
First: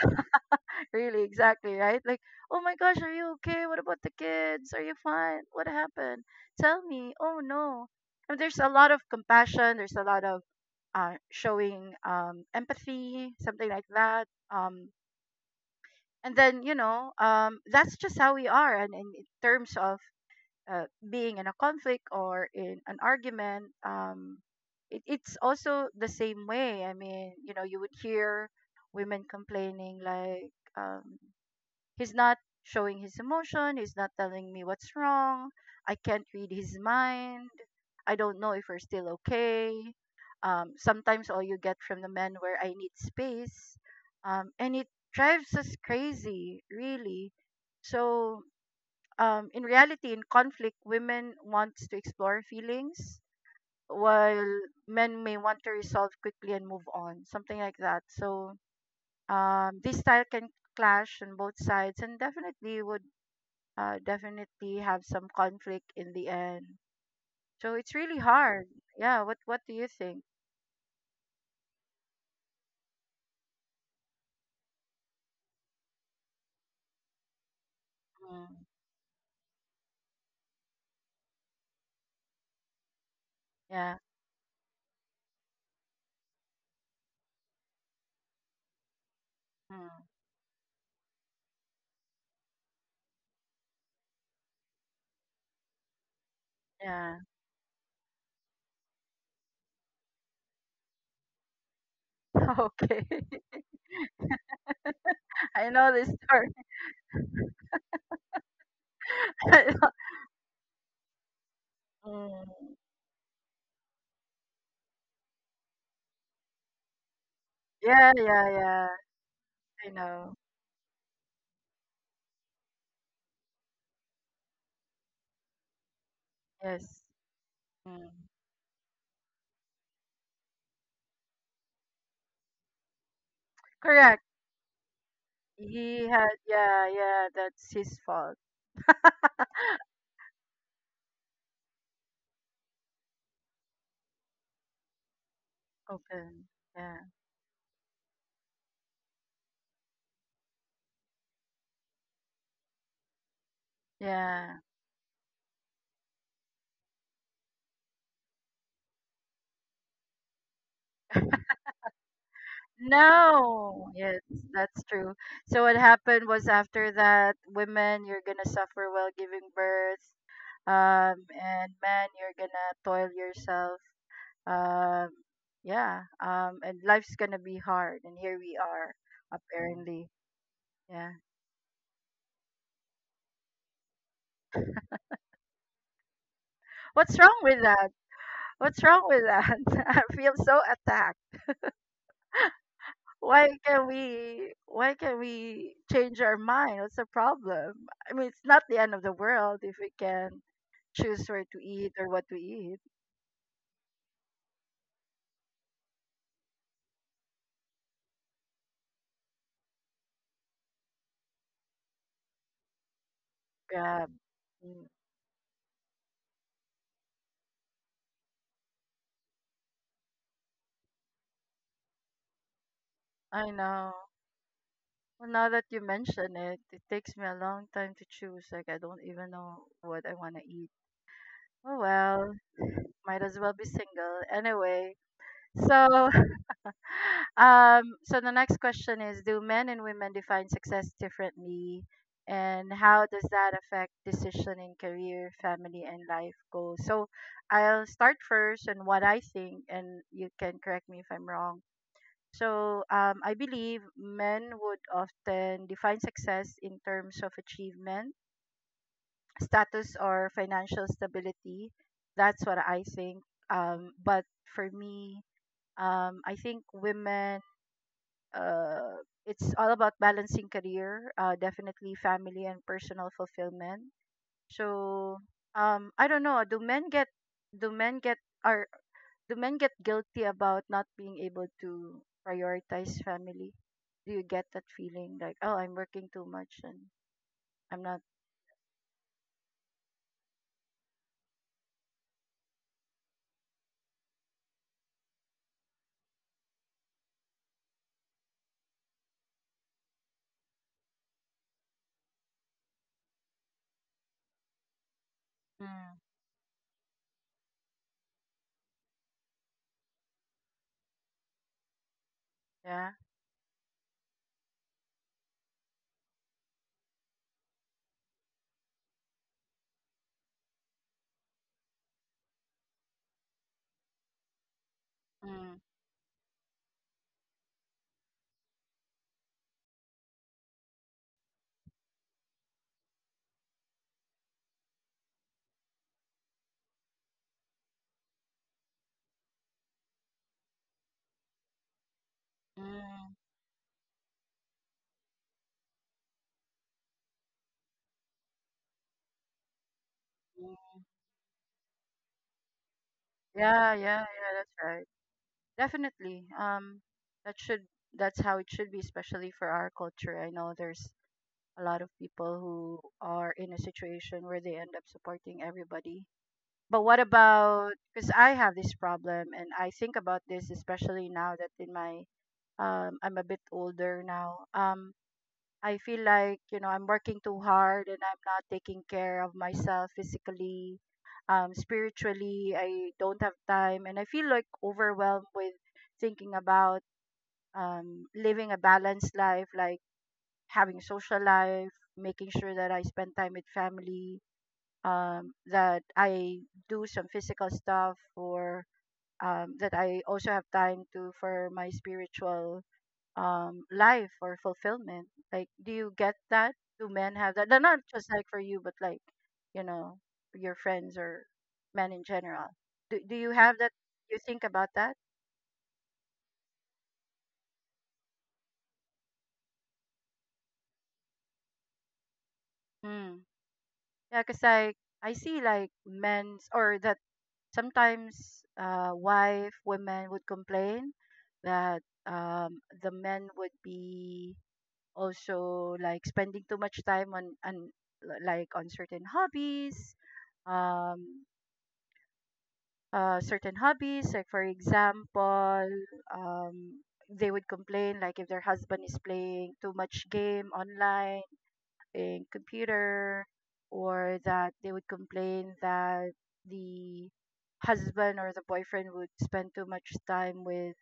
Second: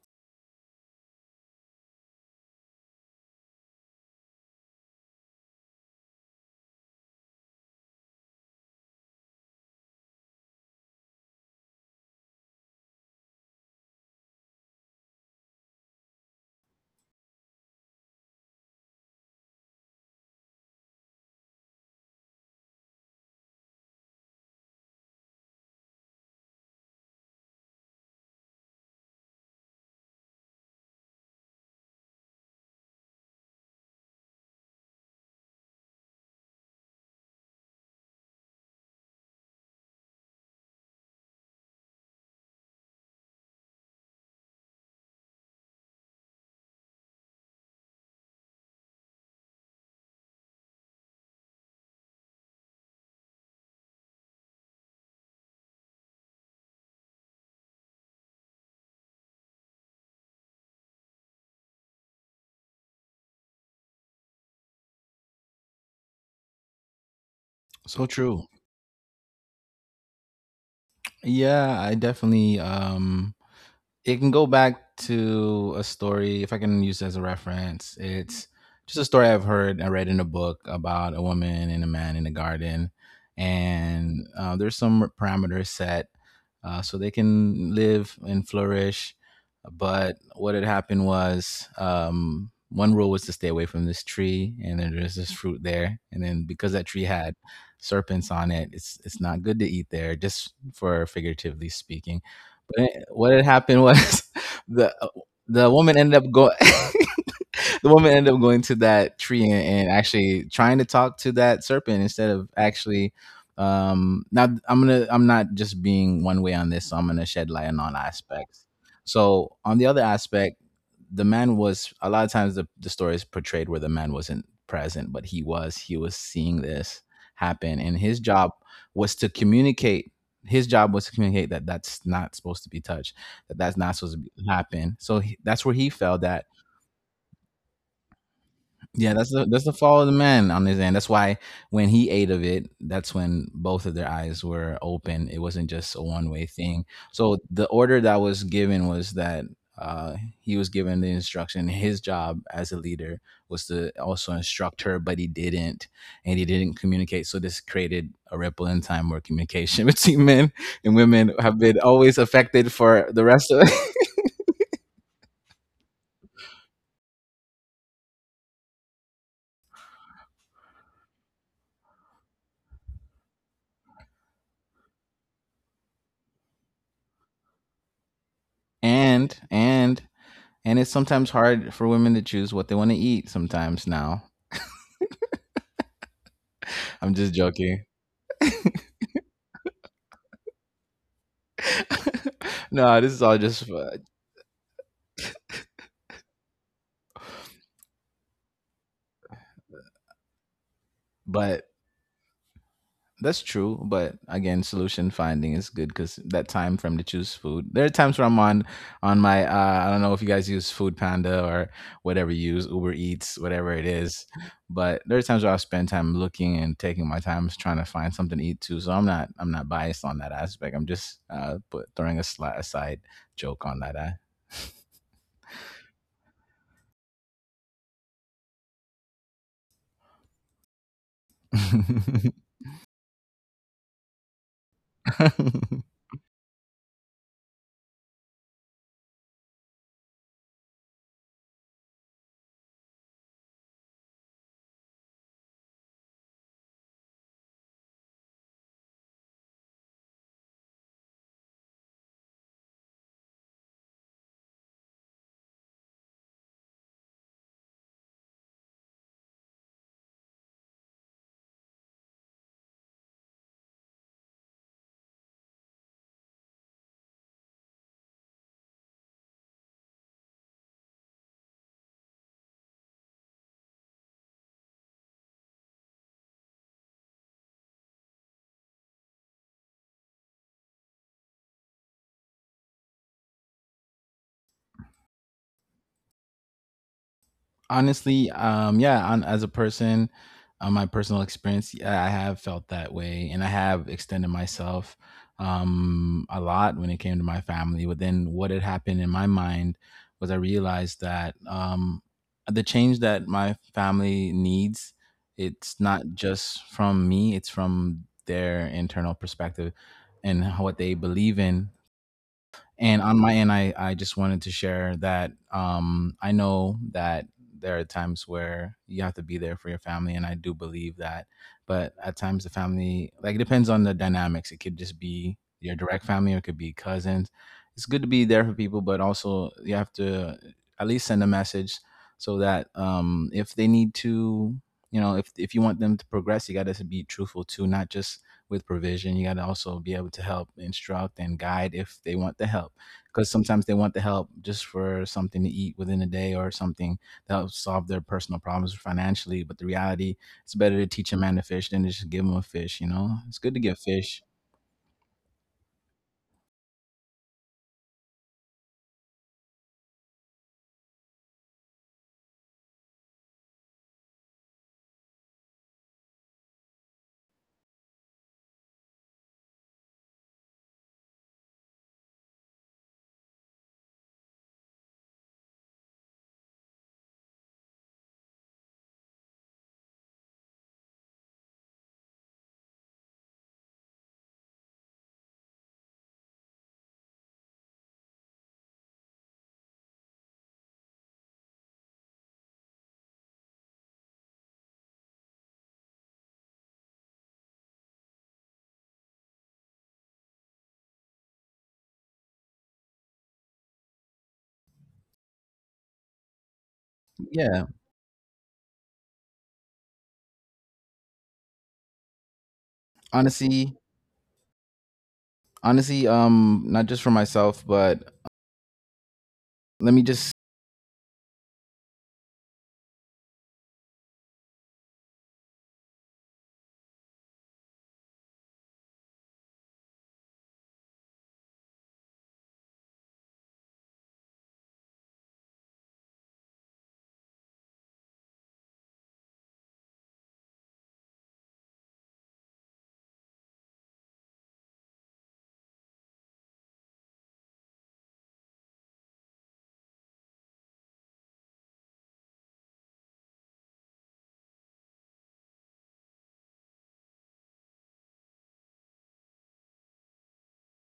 S1: really, exactly, right? Like, oh my gosh, are you okay? What about the kids? Are you fine? What happened? Tell me. Oh no. And there's a lot of compassion. There's a lot of uh, showing um, empathy, something like that. Um, and then, you know, um, that's just how we are. And in terms of uh, being in a conflict or in an argument, um, it, it's also the same way. I mean, you know, you would hear women complaining like, um, he's not showing his emotion. He's not telling me what's wrong. I can't read his mind. I don't know if we're still okay. Um, sometimes all you get from the men where I need space. Um, and it drives us crazy, really. So, um, in reality, in conflict, women wants to explore feelings, while men may want to resolve quickly and move on, something like that. So, um, this style can clash on both sides and definitely would uh, definitely have some conflict in the end. So it's
S2: So
S1: really
S2: true.
S1: hard. Yeah. What What do you think?
S2: Yeah, I definitely um it can go back to a story, if I can use it as a reference. It's
S1: Mm,
S2: just a story I've heard I read in a book about a woman and a man in a garden,
S1: yeah.
S2: and uh, there's some parameters set uh, so they can live and flourish.
S1: Mm,
S2: But what had happened was um, one rule was to stay away from this tree, and then there's this fruit there, and then because that tree
S1: yeah.
S2: had serpents on it, it's it's not good to eat there, just for figuratively speaking, but
S1: Okay.
S2: it- what had happened was the the
S1: I know
S2: woman
S1: this
S2: ended up
S1: story.
S2: going. The woman ended up going to that tree and, and actually trying to talk to that serpent instead of
S1: Mm,
S2: actually. Um, now I'm gonna I'm not just being one way on this. So I'm gonna shed light on all
S1: yeah. Yeah.
S2: aspects.
S1: Yeah.
S2: So on the
S1: I
S2: other
S1: know.
S2: aspect, the man was a lot of times the the story is portrayed where the man wasn't present, but he was. He was seeing
S1: Yes.
S2: this happen, and
S1: Mm.
S2: his job was to communicate his job was to communicate that that's not supposed to be touched, that that's not supposed to
S1: Correct.
S2: be, happen. So he, that's where he
S1: He
S2: felt
S1: had.
S2: that,
S1: Yeah. Yeah. That's his fault.
S2: yeah, that's the that's the fall of the man on his end. That's why when he ate of it, that's when both of their eyes were open. It wasn't just a one
S1: Open.
S2: way thing.
S1: Yeah.
S2: So the order that was given was that uh, he was given the instruction. His job as a leader was to also
S1: Yeah.
S2: instruct her, but he didn't, and he didn't communicate. So this created a ripple in time where communication between men and women have been always affected for the rest of.
S1: No. Yes, that's true. So what happened was after that, women, you're gonna suffer while giving birth. Um, and men, you're gonna toil yourself. Um, yeah. Um, and life's gonna be hard. And here we are,
S2: and and
S1: apparently.
S2: And it's
S1: Yeah.
S2: sometimes hard for women to choose what they want to eat sometimes now. I'm
S1: What's
S2: just
S1: wrong with
S2: joking.
S1: that? What's wrong with that? I feel so attacked.
S2: No, this is all
S1: Why
S2: just
S1: can
S2: fu-
S1: we? Why can we change our mind? What's the problem? I mean, it's not the end of the world if we can choose where to
S2: but
S1: eat or what to eat.
S2: that's true, but again, solution finding is good cuz that time for 'em to choose food. There are times where I'm on on my uh, I don't know if you guys use Food Panda or whatever you use, Uber Eats, whatever it
S1: Grab.
S2: is,
S1: Mm,
S2: but there are times where I spend time looking and taking my time trying to find something to eat too. So I'm not I'm not biased on that aspect. I'm just uh put, throwing a sli- aside
S1: I
S2: joke on that.
S1: know.
S2: Uh.
S1: Well, now that you mention it, it takes me a long time to choose. Like I don't even know what I want to eat. Oh well, might as well be single anyway. So, um, so the next question is: do men and women define success differently, and how does that affect decision in career, family, and life goals? So, I'll start first and what I think, and you can correct me if I'm wrong. So um, I believe men would often define success in terms of achievement, status, or financial stability. That's what I think. Um, but for me, um, I think women, uh, it's all about balancing career, uh, definitely family and personal fulfillment. So, um, I don't know. Do men get? Do men get? Are do men get guilty about not being able to prioritize family? Do you get that feeling like, oh, I'm working too much and I'm not.
S2: Honestly, um, yeah, on, as a person, on my personal experience, yeah, I have felt that way, and I have extended myself um, a lot when it came to my family. But then, what had happened in my mind was I realized that um, the change that my family needs, it's
S1: Mm.
S2: not just from me; it's from their internal perspective and what they believe in.
S1: Yeah?
S2: And on my end, I, I just wanted to share that um, I know that there are times where you have to be there for your family, and I do believe that. But at times, the family, like, it depends on the dynamics. It could just be
S1: Mm.
S2: your direct family, or it could be cousins. It's good to be there for people, but also you have to at least send a message so that, um, if they need to, you know, if if you want them to progress, you got to be truthful too, not just with provision. You got to also be able to help instruct and guide if they want the help,
S1: Mm.
S2: because sometimes they want the help just for something to eat within a day or something that helps solve their personal problems financially. But the reality, it's
S1: Mm.
S2: better to teach a man to fish than to just give him a fish. You know, it's good to
S1: Yeah,
S2: give
S1: yeah,
S2: fish.
S1: yeah, that's right. Definitely. Um, that should that's how it should be, especially for our culture. I know there's a lot of people who are in a situation where they end up supporting everybody. But what about, because I have this problem and I think about this, especially now that in my um I'm a bit older now. Um I feel like, you know, I'm working too hard, and I'm not taking care of myself physically, um spiritually. I don't have time, and I feel like overwhelmed with thinking about um living a balanced life, like having social life, making sure that I spend time with family, um that I do some physical stuff, or um, that I also have time to for my spiritual um life or fulfillment. Like, do you get that? Do men have that? No,
S2: Yeah,
S1: not just like for you, but like, you know your friends, or men in general. Do, do you have that?
S2: honestly,
S1: You think about that?
S2: honestly, um, not just for myself, but let me just,
S1: Mm. Yeah, because like, I see like men's or that sometimes uh wife women would complain that um the men would be also, like, spending too much time on on like on certain hobbies um uh, certain hobbies. Like, for example, um, they would complain, like, if their husband is playing too much game online in computer, or that they would complain that the husband or the boyfriend would spend too much time with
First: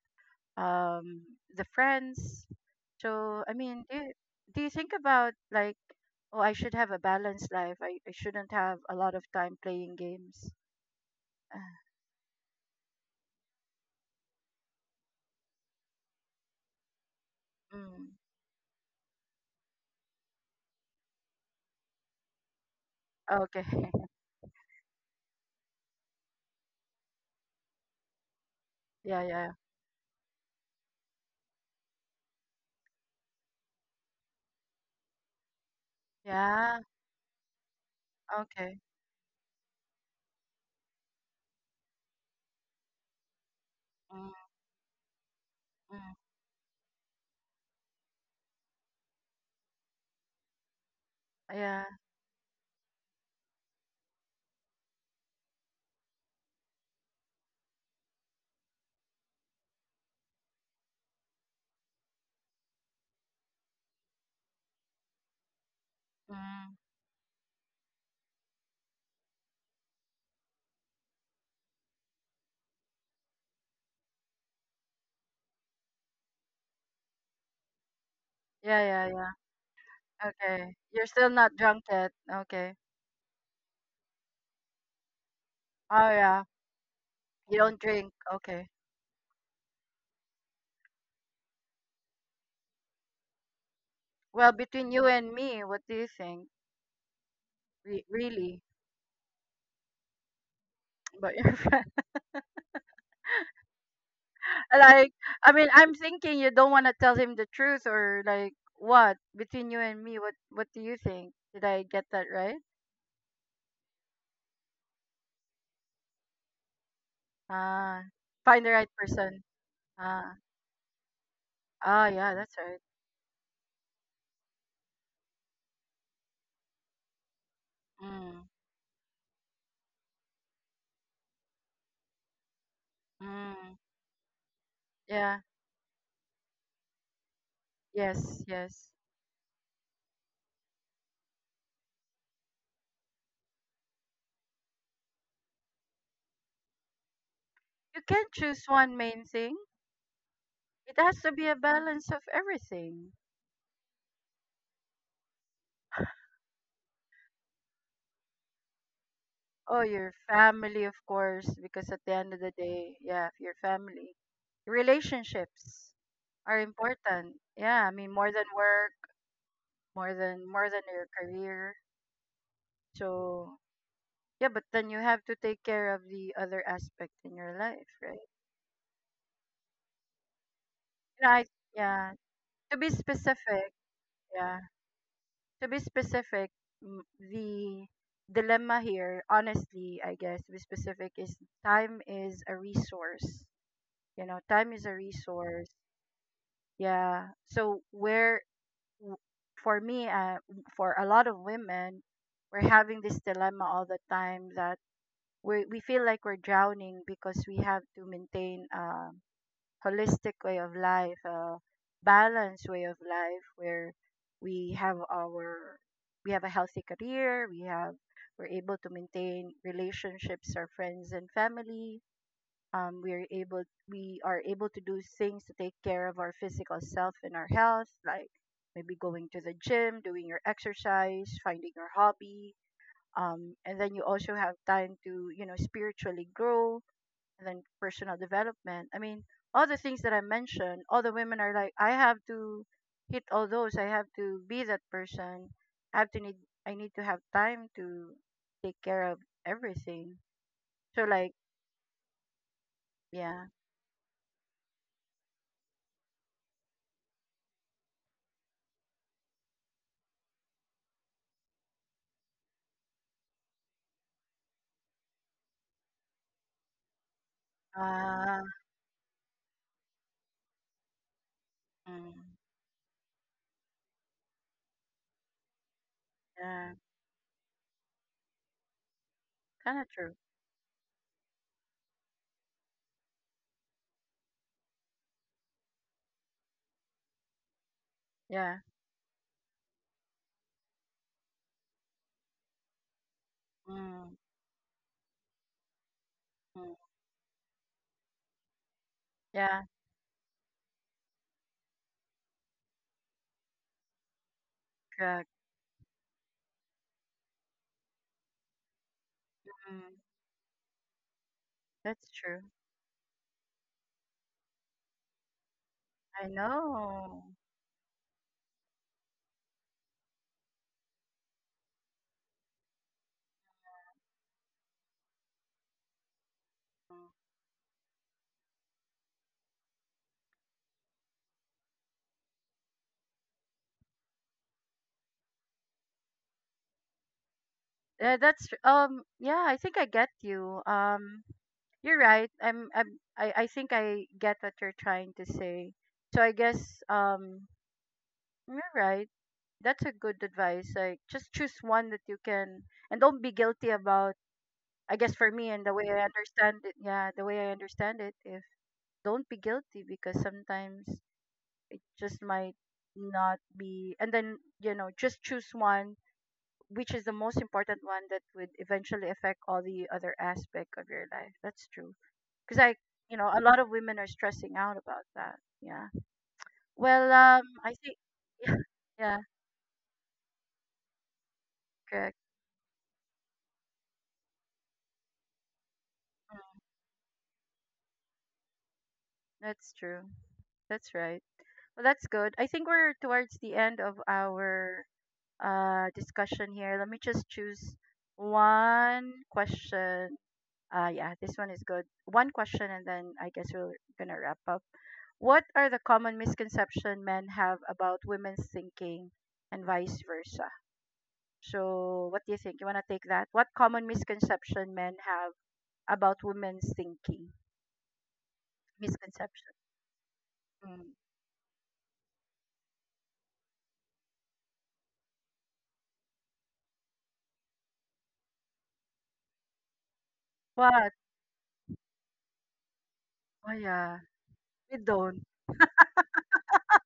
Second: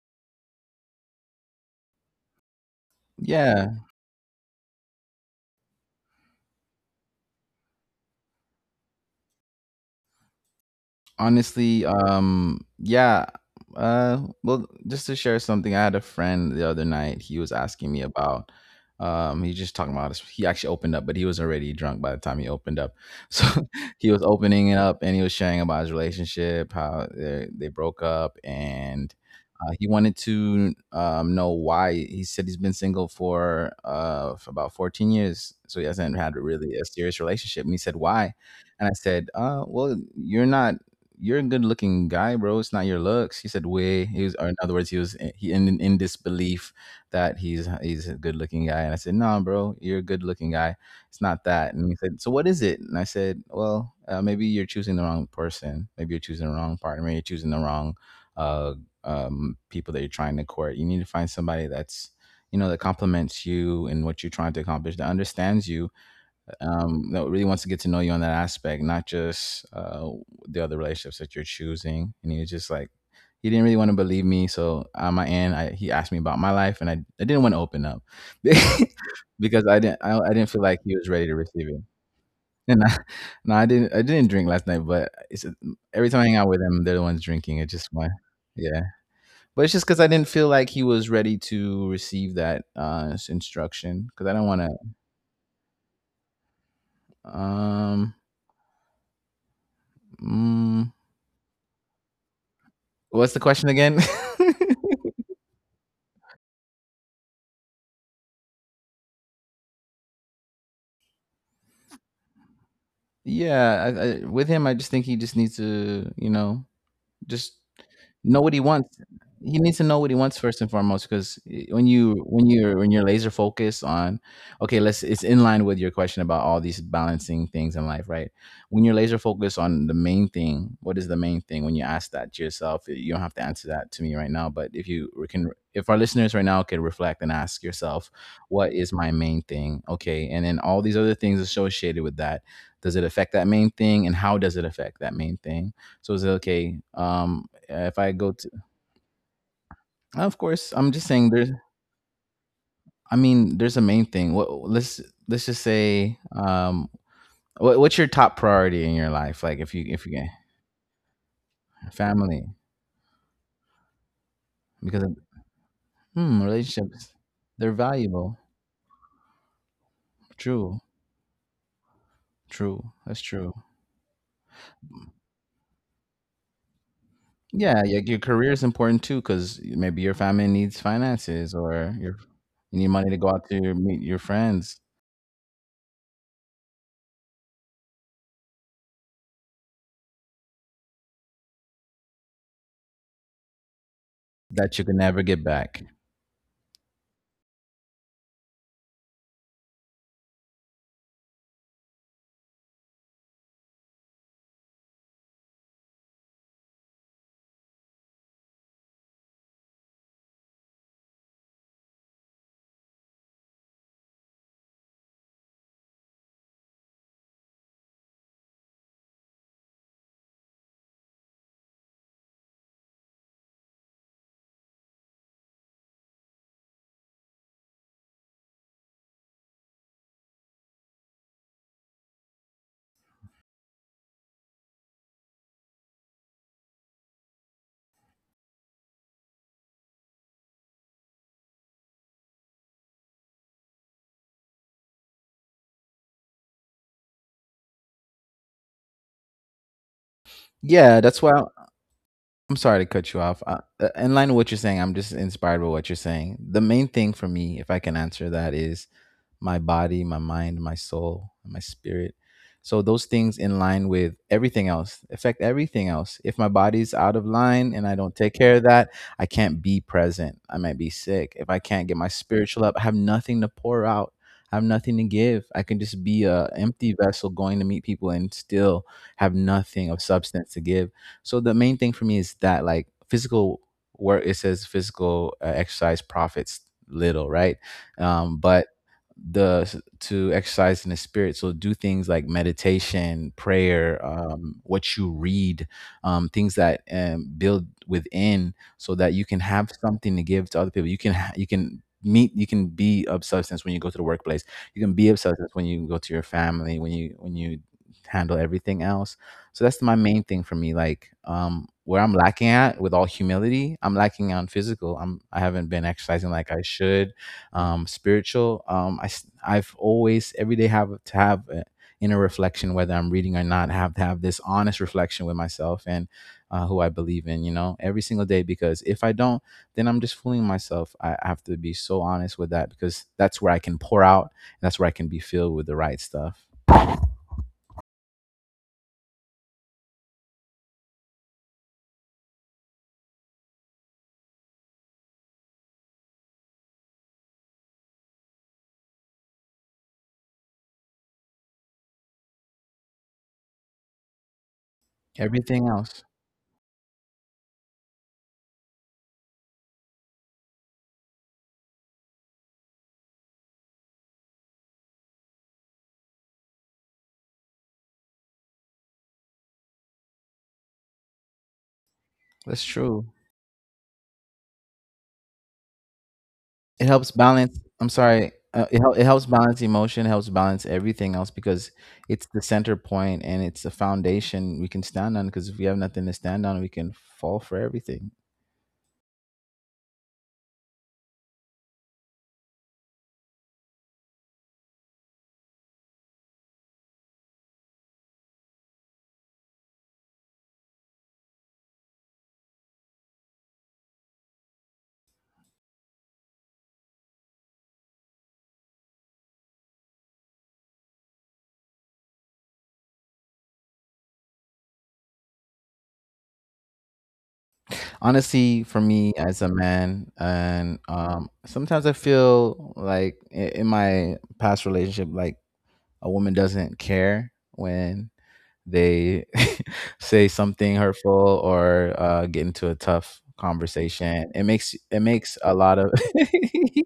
S1: um, the friends. So, I
S2: yeah.
S1: mean, do you, do you think about like, oh, I should have a balanced life. I, I shouldn't have a lot of time playing games.
S2: Honestly, um, yeah. Uh, well, just to share something, I had a friend the other night. He was
S1: Uh,
S2: asking me
S1: mm,
S2: about. Um, he just talking about his. He actually opened up, but he was already drunk by the time he opened up. So
S1: okay.
S2: he was opening it up, and he was sharing about his relationship, how they they broke up, and
S1: Yeah, yeah.
S2: uh, he wanted to um, know why. He said he's been single for uh for about fourteen years, so he hasn't had really
S1: Yeah.
S2: a serious relationship. And he said why,
S1: Okay.
S2: and I said, uh, well, you're not you're a good looking guy, bro. It's not your looks. He said, way. He
S1: Mm.
S2: was, or in other words, he was eh, he in in
S1: Mm.
S2: disbelief that he's he's a good looking guy. And I said, no, bro, you're a good looking guy. It's not that.
S1: Yeah.
S2: And he said, so what is it? And I said, well, uh, maybe you're choosing the wrong person. Maybe you're choosing the wrong partner. Maybe you're choosing the wrong uh, um, people that you're trying to court. You need to find somebody that's, you know, that complements you and what you're trying to accomplish, that understands you,
S1: Mm.
S2: um, that really wants to get to know you on that aspect, not just uh, the other relationships that you're choosing. And he was just like, he didn't really want to believe me. So on my end, I, he asked me about my life, and I, I didn't want to open up
S1: Yeah, yeah, yeah.
S2: because I didn't I, I didn't feel
S1: Okay.
S2: like he
S1: You're
S2: was ready
S1: still
S2: to
S1: not
S2: receive it.
S1: drunk yet. Okay.
S2: And I, no, I didn't I didn't drink last night, but it's every
S1: Oh
S2: time I hang
S1: yeah.
S2: out with them, they're the ones
S1: You
S2: drinking. It's
S1: don't
S2: just my,
S1: drink. Okay.
S2: yeah, but it's just because I didn't feel like he was ready to receive that uh, s- instruction because I don't
S1: Well,
S2: want to.
S1: between you and me, what do you think? Re-
S2: Um,
S1: really?
S2: mm,
S1: But your friend,
S2: What's the question again?
S1: like, I mean, I'm thinking you don't want to tell him the truth, or like, what? Between you and me, what, what do you think? Did I get that right?
S2: Yeah, I, I, with him, I just think he just needs to, you know, just
S1: Ah,
S2: know what he
S1: find the right
S2: wants.
S1: person.
S2: He needs to know what he
S1: Ah,
S2: wants first and foremost, because when
S1: ah,
S2: you
S1: yeah,
S2: when
S1: that's right.
S2: you're when you're laser focused on, okay, let's it's in line with your question about all these balancing things in life, right?
S1: Mm.
S2: When you're laser focused on the main thing, what is the main thing? When you ask that to yourself, eh, you don't have to answer
S1: Mm.
S2: that to me right now. But if you re-
S1: Yeah.
S2: can, if our listeners right now could reflect and ask yourself,
S1: Yes,
S2: what
S1: yes.
S2: is my main thing? Okay, and then all these other things associated with that, does it affect that main thing, and how does it affect that main thing? So it's okay. Um, if
S1: You
S2: I
S1: can't
S2: go to,
S1: choose one main thing.
S2: of course, I'm
S1: It
S2: just
S1: has
S2: saying
S1: to be
S2: there's.
S1: a balance of everything.
S2: I mean, there's a main thing. What let's let's just say, um, what, what's your top priority in your life? Like, if
S1: Oh,
S2: you if you
S1: your
S2: can
S1: family, of course, because at the end of the
S2: family,
S1: day, yeah, your family.
S2: because
S1: Relationships
S2: hmm,
S1: are
S2: relationships,
S1: important.
S2: they're
S1: Yeah, I mean more
S2: valuable.
S1: than work, more than more
S2: True,
S1: than your career.
S2: true. That's true.
S1: So, yeah, but then you have to take care of the other aspect in your
S2: Yeah,
S1: life,
S2: yeah.
S1: right?
S2: Your career is important too, because maybe your family needs
S1: And I
S2: finances, or
S1: yeah,
S2: your
S1: to
S2: you
S1: be
S2: need money to go out
S1: specific,
S2: to meet your
S1: yeah.
S2: friends
S1: To be specific, m- the dilemma here, honestly, I guess, to be specific, is time is a resource. You know, time
S2: that you
S1: is a
S2: can never get
S1: resource.
S2: back.
S1: Yeah. So where, w- for me, uh, for a lot of women, we're having this dilemma all the time that we we feel like we're drowning because we have to maintain um holistic way of life, a balanced way of life where we have our we have a healthy career, we have we're able to maintain relationships, our friends and family. Um, we're able we are able to do things to take care of our physical self and our health, like maybe going to the gym, doing your exercise, finding your hobby. Um, and then you also have time to, you know, spiritually grow, and then personal development. I mean, all the things that I mentioned, all the women are like, I have to hit all those. I have to be that person. I have to need. I need to have time to take care of everything.
S2: Yeah,
S1: So
S2: that's
S1: like,
S2: why I'm sorry to cut you off.
S1: yeah.
S2: Uh, uh, in line with what you're saying, I'm just inspired by what you're saying. The main thing for me, if I can answer that, is my body, my mind, my soul, and my spirit. So those things in line with everything else affect everything else. If my body's out of line and I don't take
S1: uh,
S2: care of that, I can't be present. I might be sick. If I can't get my
S1: mm,
S2: spiritual up, I have nothing to pour out. I have nothing to give. I can just be a
S1: yeah,
S2: empty vessel going to meet people and still have
S1: kind of
S2: nothing of
S1: true.
S2: substance to give. So the main thing for me is that like physical work. It says physical uh, exercise profits little, right? Um,
S1: Yeah.
S2: but the to exercise in the spirit, so do things like meditation, prayer,
S1: Mm.
S2: um, what you read, um, things
S1: Mm.
S2: that um, build within so that you can
S1: Yeah,
S2: have something to give to other people. You can ha- you can meet, you can be of substance when you go to the workplace, you can be of
S1: correct.
S2: substance when you go to your family, when you when you handle everything else. So that's my
S1: Mm,
S2: main thing for me, like, um where
S1: that's
S2: I'm
S1: true.
S2: lacking at, with all humility, I'm lacking on physical. i'm I haven't been
S1: I
S2: exercising like I should.
S1: know.
S2: um, spiritual. Um, I s- I've always every day have to have a inner reflection, whether I'm reading or not. I have to have this honest reflection with myself and uh, who I believe in. You know, every single day, because if I don't, then I'm just fooling myself. I I have to be so honest with that because that's where I can pour out. That's where I can be filled with the right stuff.
S1: Yeah, that's tr- um. Yeah, I think I get you. Um, You're right. I'm, I'm I, I think I get what you're trying to say. So I guess, um you're right. That's a good advice. Like, just choose one that you can, and don't be guilty about. I guess, for me,
S2: Everything
S1: and the way
S2: else,
S1: I understand it yeah, the way I understand it, if Don't be guilty because sometimes just might not be, and then, you know, just choose one, which is the most important one that would eventually affect all the other aspect of your life. That's true. Because
S2: that's
S1: I,
S2: true.
S1: you know, a lot of women are stressing out about that. Yeah.
S2: It helps
S1: Well, um,
S2: balance,
S1: I
S2: I'm
S1: think,
S2: sorry
S1: yeah,
S2: uh, it, hel- it
S1: yeah,
S2: helps balance emotion, helps balance everything else because
S1: correct.
S2: it's the center point and it's a foundation we can stand on, because if we have nothing to stand
S1: Mm.
S2: on, we can fall for everything.
S1: That's true. That's right. Well, that's good. I think we're towards the end of our uh discussion here. Let me just choose one question. Uh, yeah, this one is good. One question, and then I guess we're gonna wrap up. What are the common misconception men have about women's thinking, and vice versa? So, what do you think? You want to take that? What common misconception men have about women's thinking?
S2: Honestly, for me as a
S1: Misconception.
S2: man, and
S1: Mm.
S2: um sometimes I feel like i- in my past relationship, like, a woman doesn't care when they say something
S1: What?
S2: hurtful or uh, get into a tough
S1: Oh yeah,
S2: conversation. It makes
S1: we
S2: it
S1: don't.
S2: makes a lot of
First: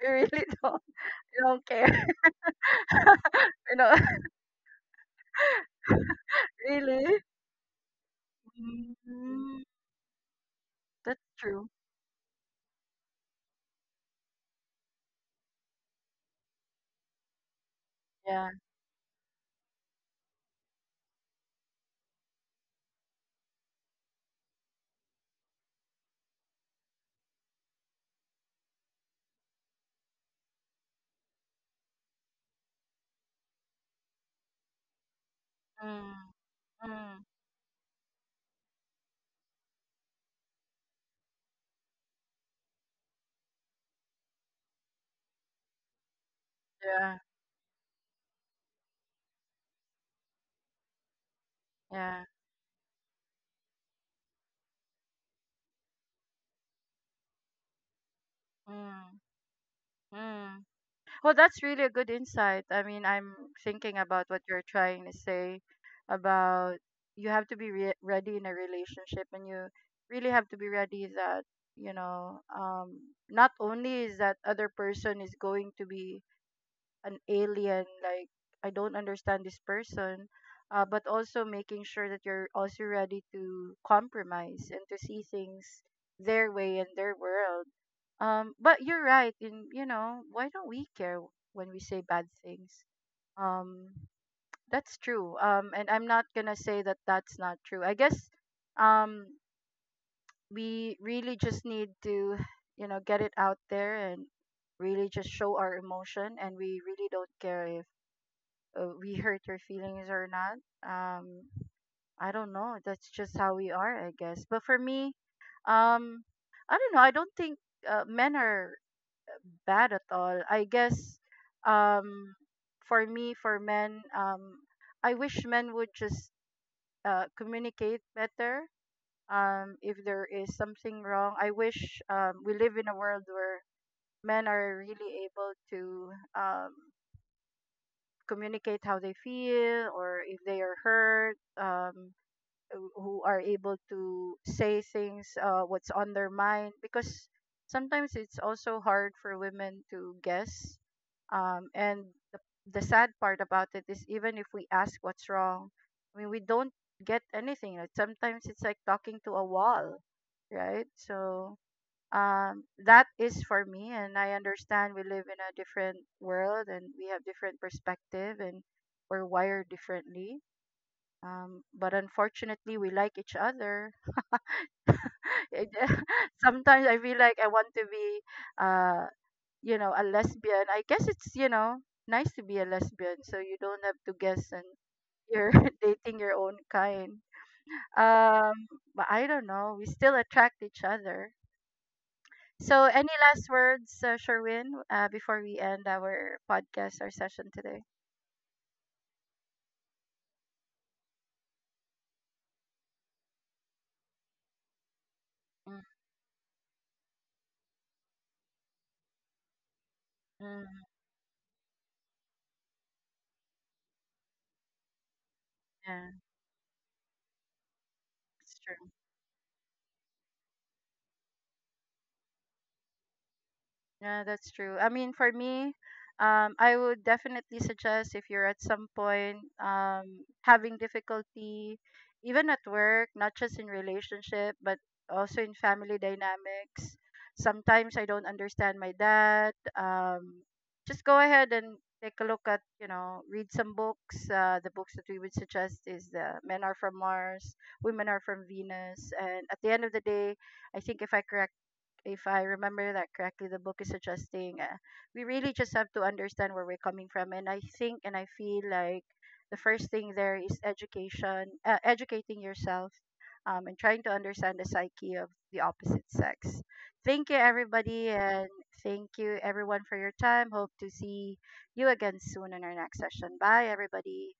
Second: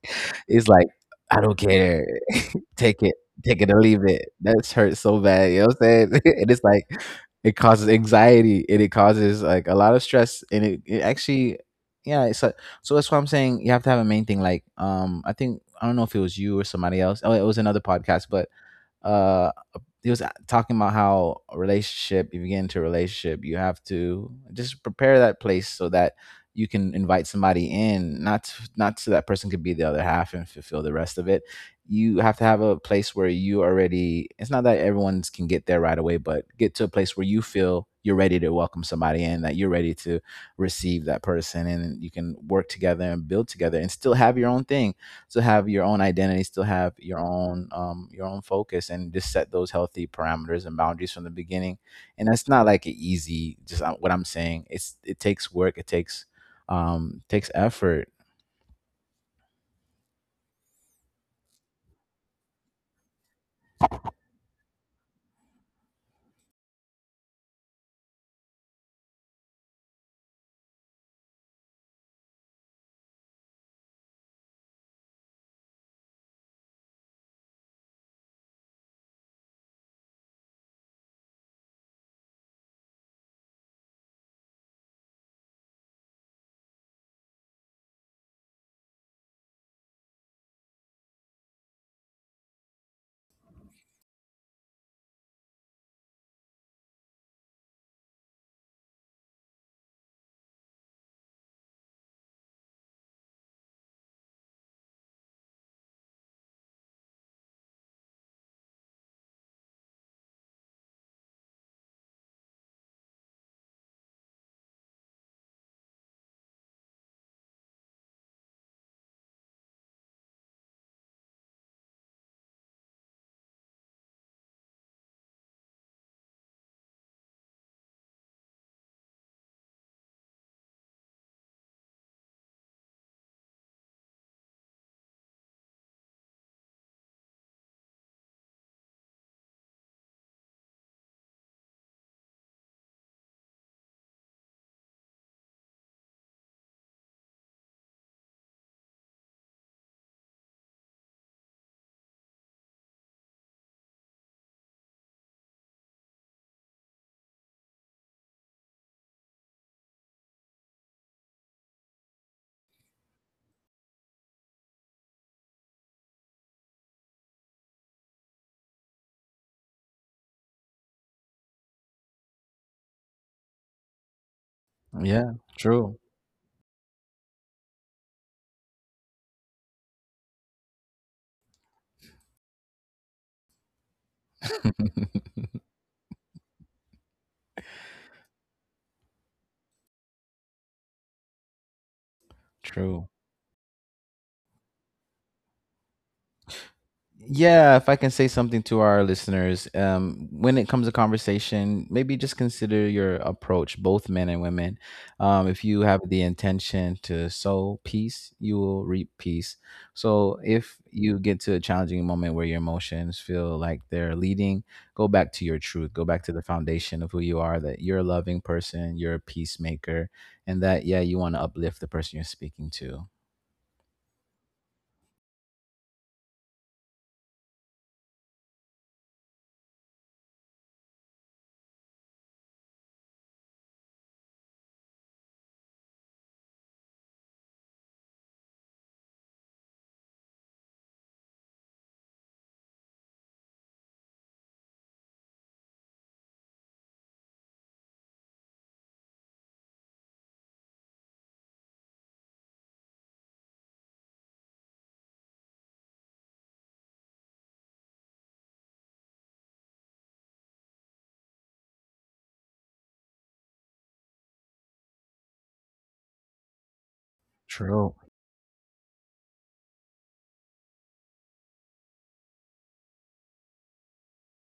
S1: We really
S2: it's
S1: don't.
S2: like
S1: We
S2: I don't
S1: don't care.
S2: care. take it, take it
S1: you
S2: or
S1: know,
S2: leave it. That's hurt so bad. You know what I'm saying? And it's like
S1: Really?
S2: it causes anxiety and it causes
S1: Mm,
S2: like a lot of stress, and it, it
S1: that's
S2: actually,
S1: true.
S2: yeah, it's a, so that's why I'm saying you have to have a main thing. Like, um, I think I don't know if it was you or somebody else. Oh, it was another podcast, but
S1: Yeah.
S2: uh he was uh, talking about how a relationship, if you get into a relationship, you have to just prepare that place so that you can invite somebody in, not to, not so that person could be the other half and fulfill the rest of it. You have to have a place where you already. It's not that everyone can get there right away,
S1: Mm.
S2: but get to a place
S1: Mm.
S2: where you feel you're ready to welcome somebody in, that you're ready to receive that person, and you can work together and build together, and still have your own thing, still have your own identity, still have
S1: Yeah.
S2: your own um your own focus, and just set those healthy parameters and boundaries from the beginning.
S1: Yeah.
S2: And that's not like an easy. Just uh, what I'm saying. It's it takes work. It takes um takes effort.
S1: Mm. Mm. Well, that's really a good insight. I mean, I'm thinking about what you're trying to say about you have to be re- ready in a relationship, and you really have to be ready that, you know, um, not only is that other person is going to be an alien, like I don't understand this person, uh, but also making sure that you're also ready to compromise and to see things their way and their world. Um but you're right in, you know why don't we care when we say bad things. um that's true. Um and I'm not gonna say that that's not true, I guess. um we really just need to, you know get it out there, and really just show our emotion, and we really don't care if, uh, we hurt your feelings or not. Um, I don't know. That's just how we are, I guess. But for me, um, I don't know. I don't think uh, men are bad at all. I guess, um, for me, for men, um, I wish men would just uh, communicate better. Um, if there is something wrong, I wish, um, we live in a world where men are really able to, um, communicate how they feel, or if they are hurt, um who who are able to say things, uh what's on their mind, because sometimes it's also hard for women to guess. Um and the, the sad part about it is, even if we ask what's wrong, I mean, we don't get anything, like sometimes it's like talking to a wall, right? So, um, that is for me, and I understand, we live in a different world, and we have different perspective, and we're wired differently. Um, but unfortunately, we like each other.
S2: Yeah,
S1: It-
S2: true,
S1: Sometimes I feel like I want to be, uh, you know a lesbian. I guess it's, you know nice to be a lesbian, so you don't have to guess, and you're dating your own kind. um, but I don't know, we still attract each other. So, any
S2: true.
S1: last words, uh, Sherwin, uh, before we end our podcast or session
S2: Yeah,
S1: today?
S2: if I can say something to our listeners, um, when it comes to conversation, maybe just consider your approach, both men and women. um, if you have the intention to sow peace, you will reap peace. So if
S1: Mm-hmm.
S2: you get to a challenging moment where your emotions feel like they're leading, go back to your truth, go
S1: Yeah,
S2: back to the foundation of who you are, that you're a loving
S1: it's true.
S2: person, you're a peacemaker, and that, yeah, you want to uplift the person you're speaking to.
S1: Yeah, that's true. I mean, for me, um, I would definitely suggest, if you're at some point, um, having difficulty, even at work, not just in relationship, but also in family dynamics. Sometimes I don't understand my dad. Um, just go ahead and take a look at, you know, read some books. Uh, the books that we would suggest is the "Men Are From Mars, Women Are From Venus." And at the end of the day, I think, if I correct if I remember that correctly, the book is suggesting, uh, we really just have to understand where we're coming from. And I think and I feel like the first thing there is education, uh, educating yourself, um, and trying to understand the psyche of the opposite sex. Thank you,
S2: True.
S1: everybody, and thank you, everyone, for your time. Hope to see you again soon in our next session. Bye, everybody.